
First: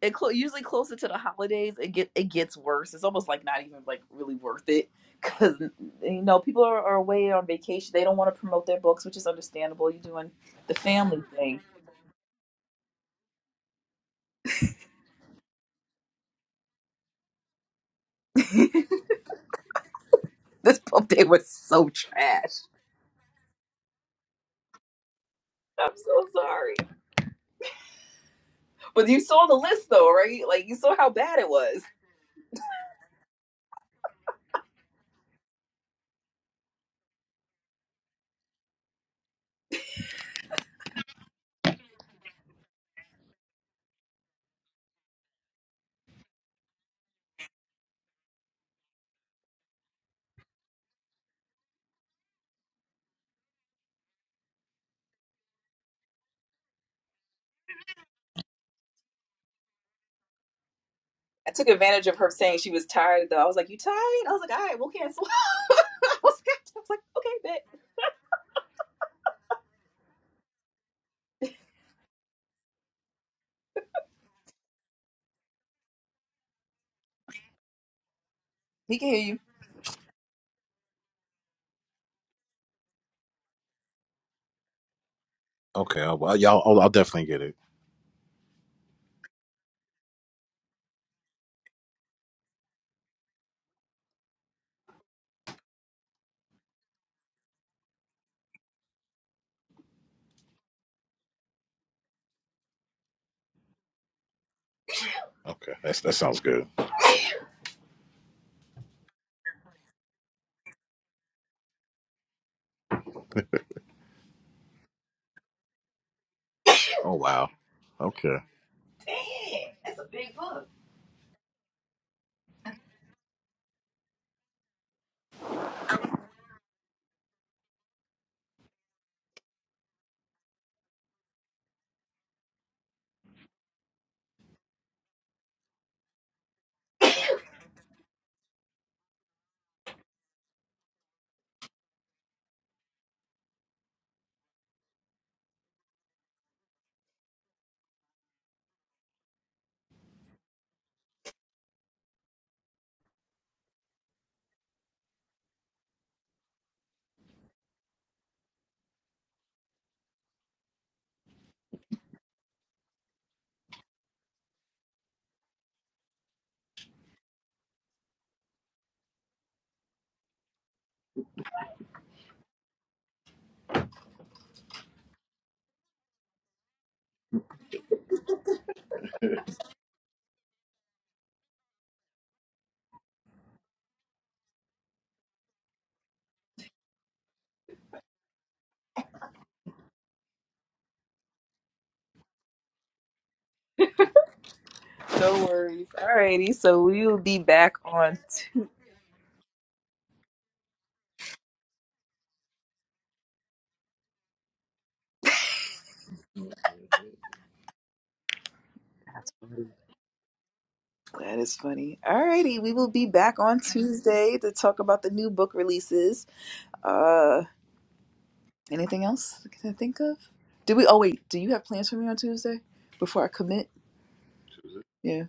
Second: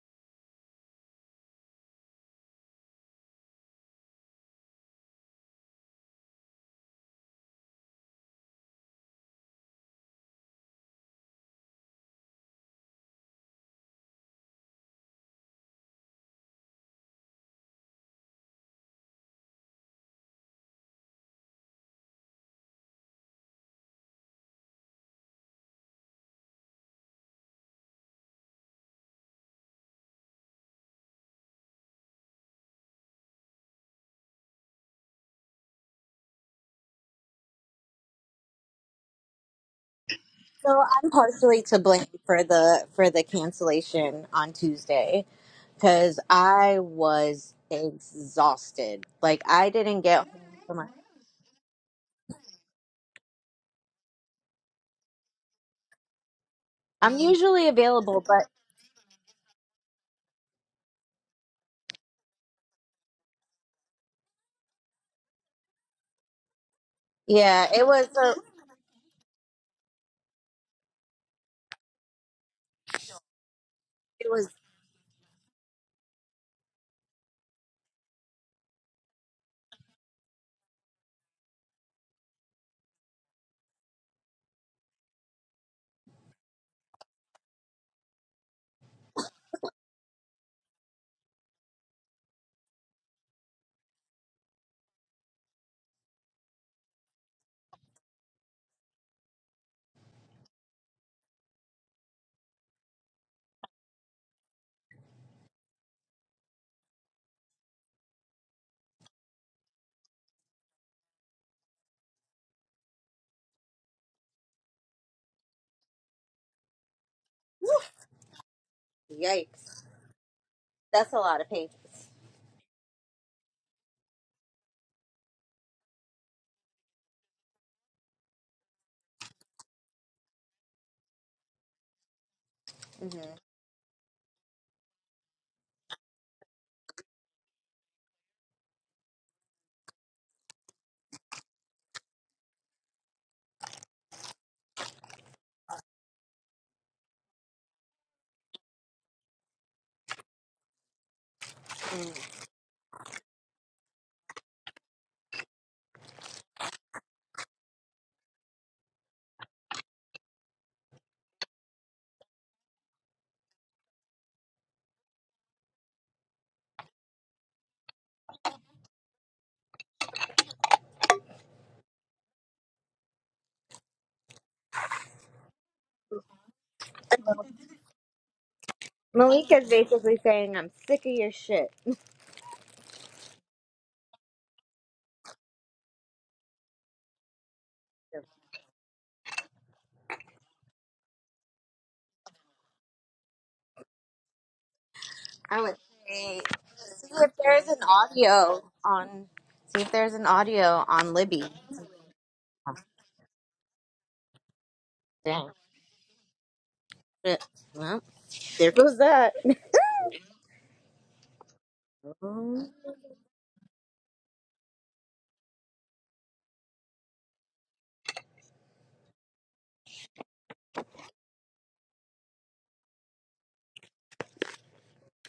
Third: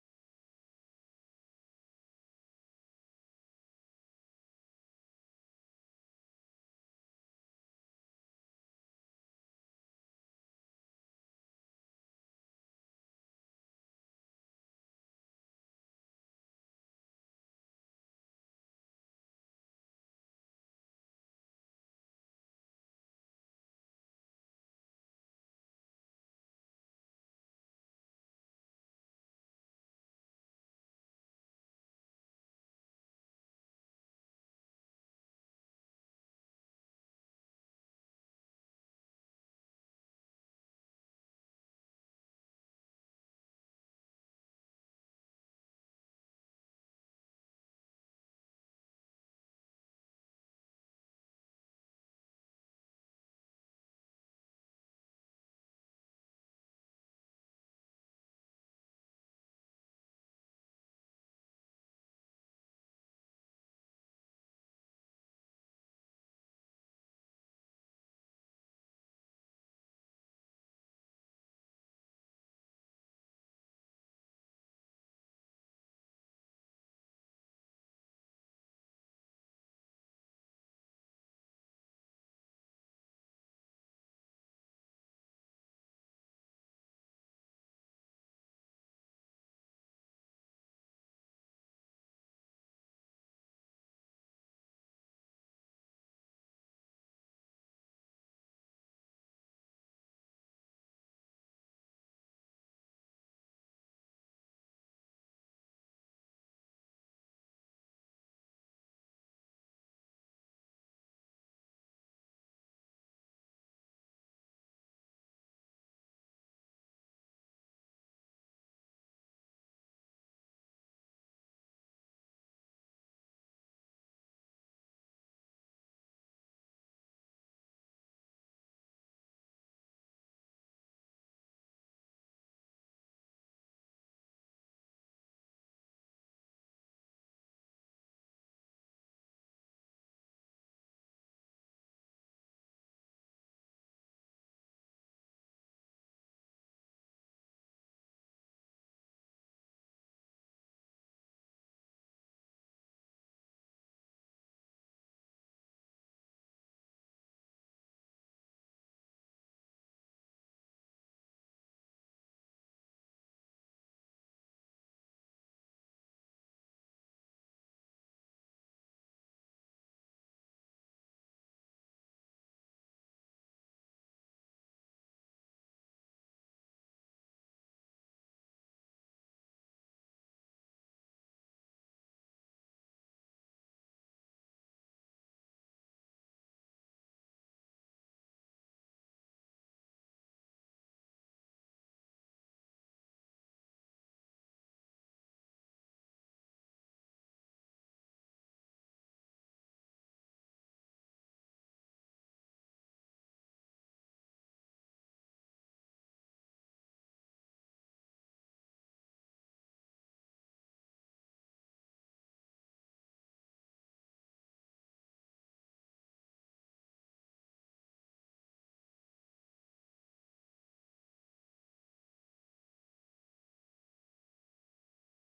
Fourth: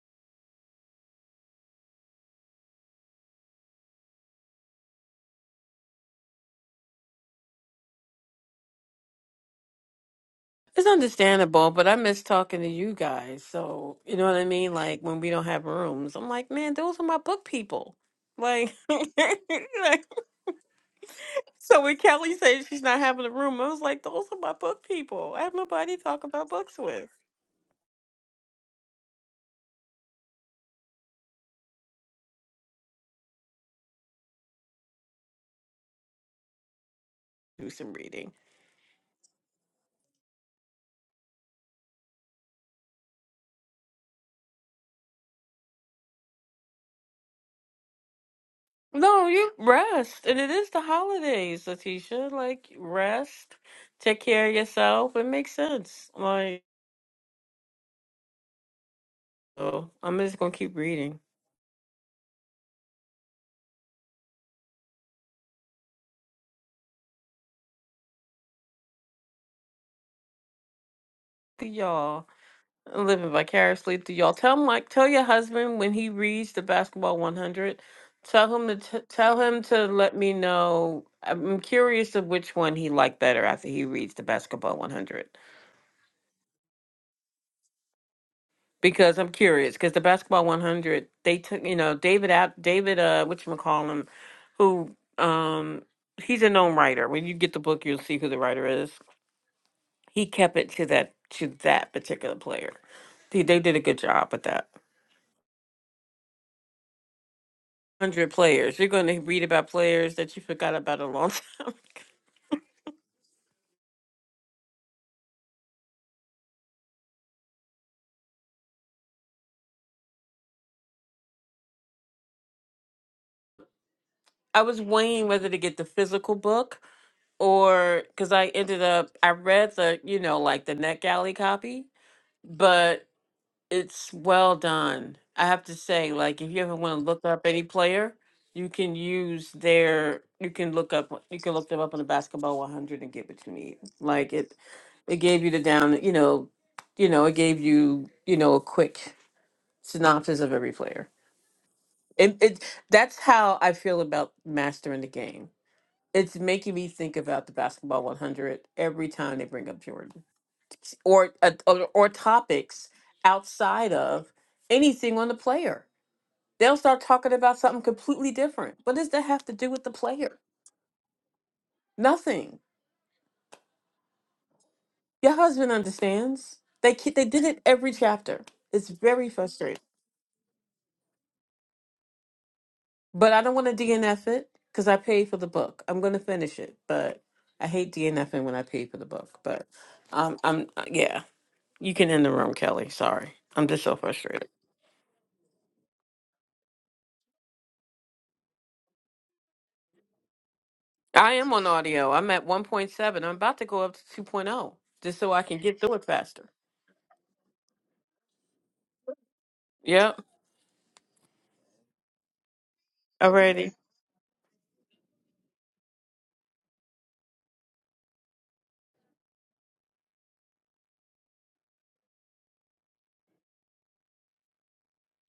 it clo- usually closer to the holidays it get it gets worse it's almost like not even like really worth it because you know people are, are away on vacation they don't want to promote their books which is understandable you're doing the it's family thing understandable, but I miss talking to you guys. So you know what I mean. Like when we don't have rooms, I'm like, man, those are my book people. Like, This book day was So so when Kelly trash. said she's not having a room, I was like, those are my book people. I have i'm nobody to talk so about books sorry with. but you saw the list though right like you saw how bad it was Do some reading. So I'm partially to blame for the for the cancellation on Tuesday because I was exhausted. No, Like you I didn't rest. get And home it is from the my. holidays, Letitia. Like, rest, take care of yourself. It makes sense. Like, I'm usually available, but so I'm just going to keep reading. i took advantage of her saying she was tired though i was like you tired i was like all right we'll cancel i was like I was like, okay bet yeah, it was a, Y'all. living vicariously through it y'all. was Tell Mike, tell your husband when he reads the basketball 100, tell him to he t- can hear you tell him to let me know. I'm curious of which one he liked better after he reads the basketball 100 Okay, I'll, I'll, y'all- I'll, I'll definitely get it. because I'm curious because the basketball 100 they took you know David out David uh which call him who um he's a known writer. When you get the book, you'll see who the writer is. He kept it to that to that particular player. They they did a good job with that. Okay, that's, that sounds good. hundred players. You're going to read about players that you forgot about a long time. Oh wow. Okay. Dang, yikes. that's a big book. That's a lot of pages. I was weighing whether to get the physical book or because I ended up I read the you know like the NetGalley copy, but hmm it's well done. I have to say, like if you ever want to look up any player, you can use their you can look up you can look them up on the Basketball 100 and get what you need. Like it, it gave you the down you know, you know it gave you you know a quick synopsis of every player. It, it that's how I feel about mastering the game. It's making me think about the basketball 100 every time they bring up Jordan or uh, or, or topics outside of anything on the player. They'll start talking about something completely different. What does that have to do with the player? Nothing. Your husband understands. They ki- they did it every chapter. It's very Malika's frustrating. basically saying I'm sick of your shit. But I don't want to DNF it because I paid for the book. I'm going to finish it, but I hate DNFing when I pay for the book. But um, I'm uh, yeah. You can end the room, Kelly. Sorry, I'm just so frustrated. No I would worries. say Alrighty, so we see will if be there's back an on. audio Tu- on see if there's an audio on I Libby. am on audio. I'm at 1.7. I'm about to go up to 2.0 just so I Dang. can get through it faster. Shit. Well, there goes that. Yep, That is funny. Alrighty, we will be back on already. Tuesday to talk about the new book releases. Uh, anything else I can think of? Do we? Oh wait, do you have plans for me on Tuesday before I commit? Yeah.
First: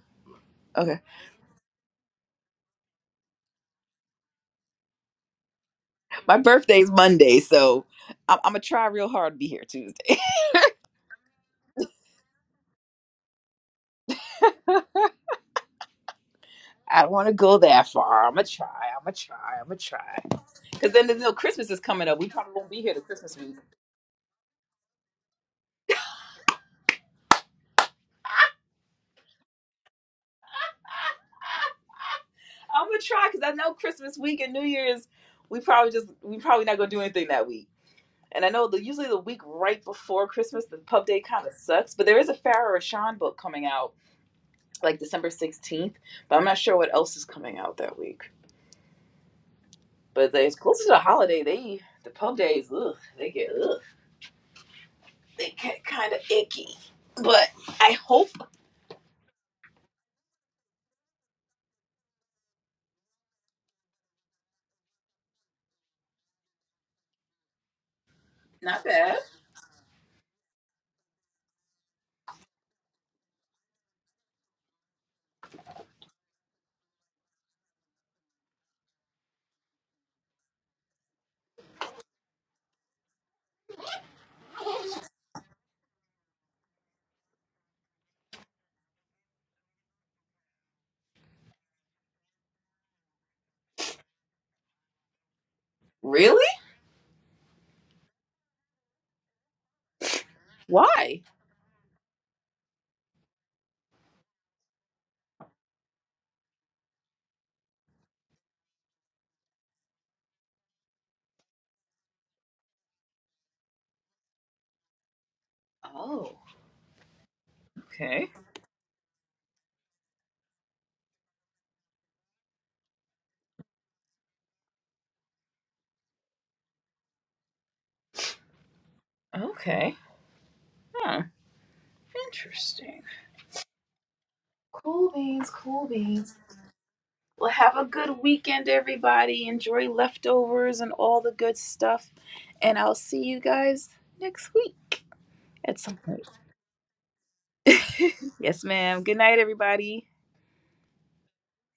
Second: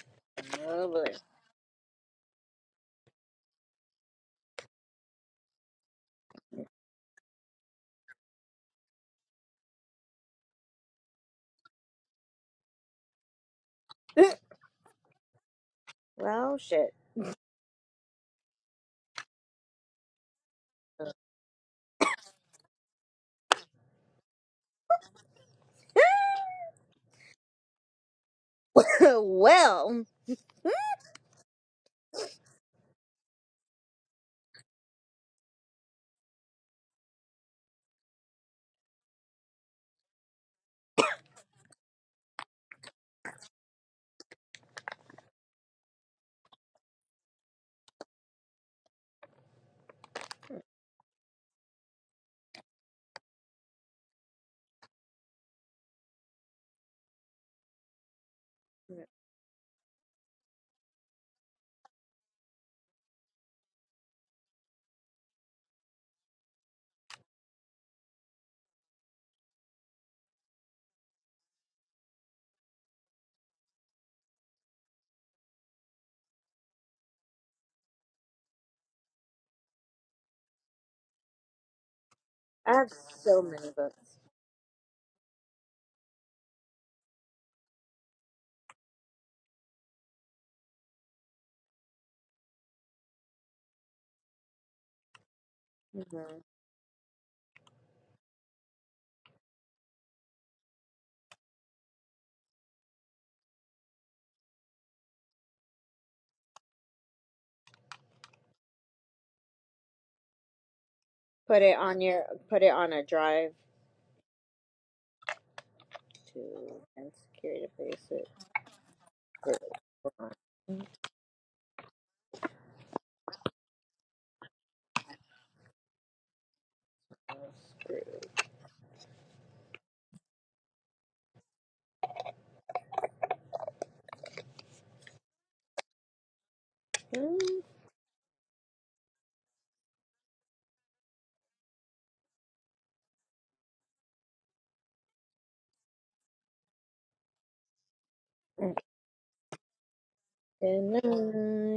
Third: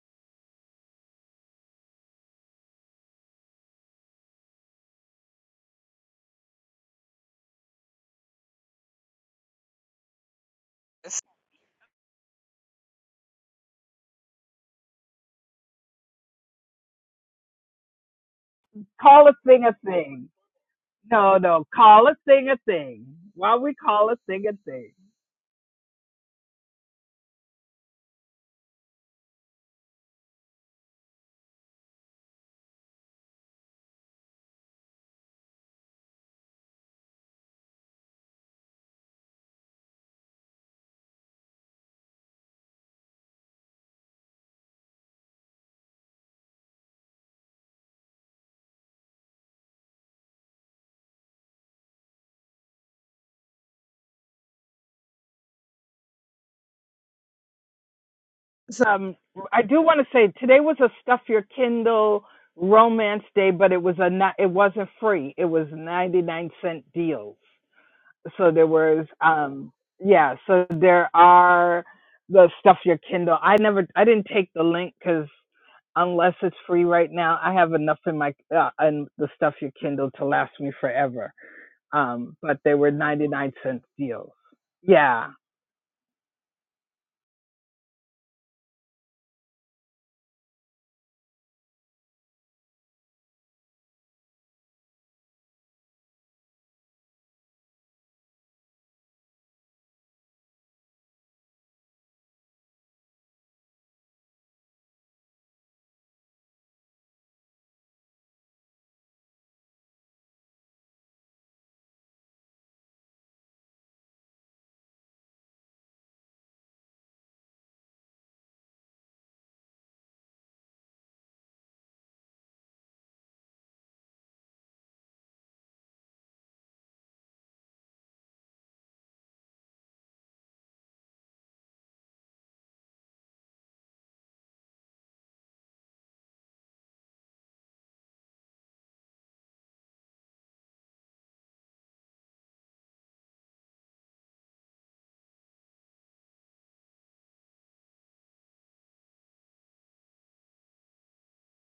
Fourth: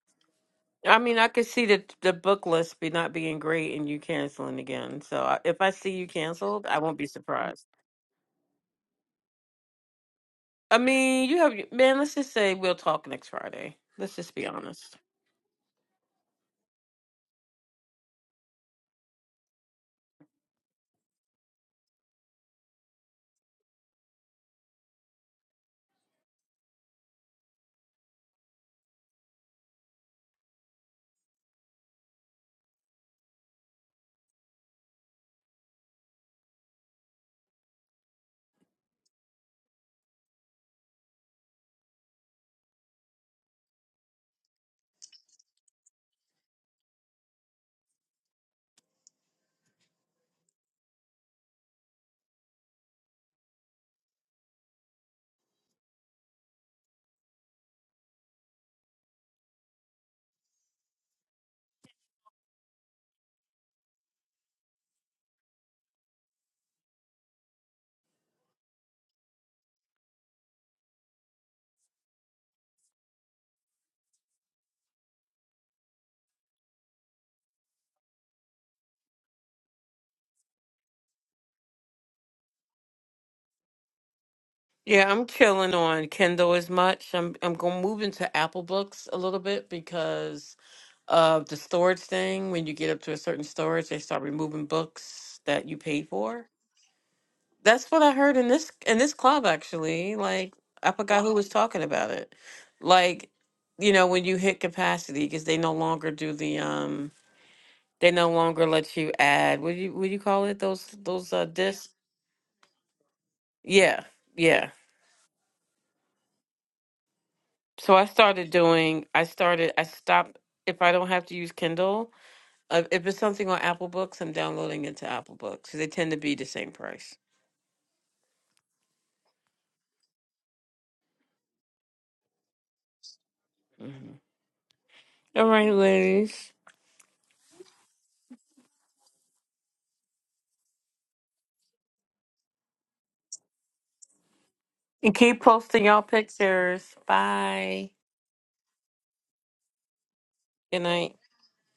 I Okay. Lovely. mean, I could see the the book list be not being great and you canceling again. So I, if I see you My canceled, I birthday's won't be Monday, surprised. so I'm, I'm gonna try real hard to be here Tuesday. I mean, you have man. Let's just say we'll talk next Friday. Let's just be honest. Well, shit. I don't want to go that far. I'm gonna try. I'm gonna call a try. I'm thing a gonna try. thing. Because then, you know, No, no. Christmas is Call coming a up. We thing probably a won't be here to thing. Christmas week. While we call a thing a thing. well, I'm gonna try because I know Christmas week and New Year's, we probably just we probably not gonna do anything that week. And I know the usually the week right before Christmas, the pub day kind of sucks. But there is a Farrah Rashan book coming out like December 16th, but I'm not sure what else is coming out that week. But they- it's closer to the holiday. They the pub days, ugh, they get ugh, they get kind of icky. But I hope So, Um, I do want to say today was a stuff your Kindle romance day, but it was a not, it wasn't free. It was ninety nine cent deals. So there not was bad. um yeah. So there are the stuff your Kindle. I never I didn't take the link because unless it's free right now, I have enough in my uh, in the stuff your Kindle to last me forever. um, but I they have were so 99 many cent books. deals. Yeah, I'm Yeah, killing on Kindle as much. I'm I'm gonna move into Apple Books a little bit because of the storage thing. When you get up to a certain storage, they start removing books that you paid hmm Really? for. That's what I heard in this in this club actually. Like I forgot Why? who was talking about it. Like, you know, when you hit capacity, because they no longer do the um, they no longer let you add. What do you what do you call it? Those those uh Put it discs. on your, put it on a drive Yeah, yeah. Oh. to and secure to So I place. Okay. It. started doing, I started, I stopped. If I don't have to use Kindle, uh, if it's something on Apple Books, I'm downloading it to Apple Books because they tend to be the same price. Screw. Okay. Huh. Interesting. Mhm. Cool All beans, right, cool beans. ladies. Screw. Well, have a good weekend, everybody. Enjoy leftovers and all the good stuff. And I'll see you guys next week And keep at posting some y'all point. pictures. Bye. yes, And ma'am. Good night, everybody. Good good night. night.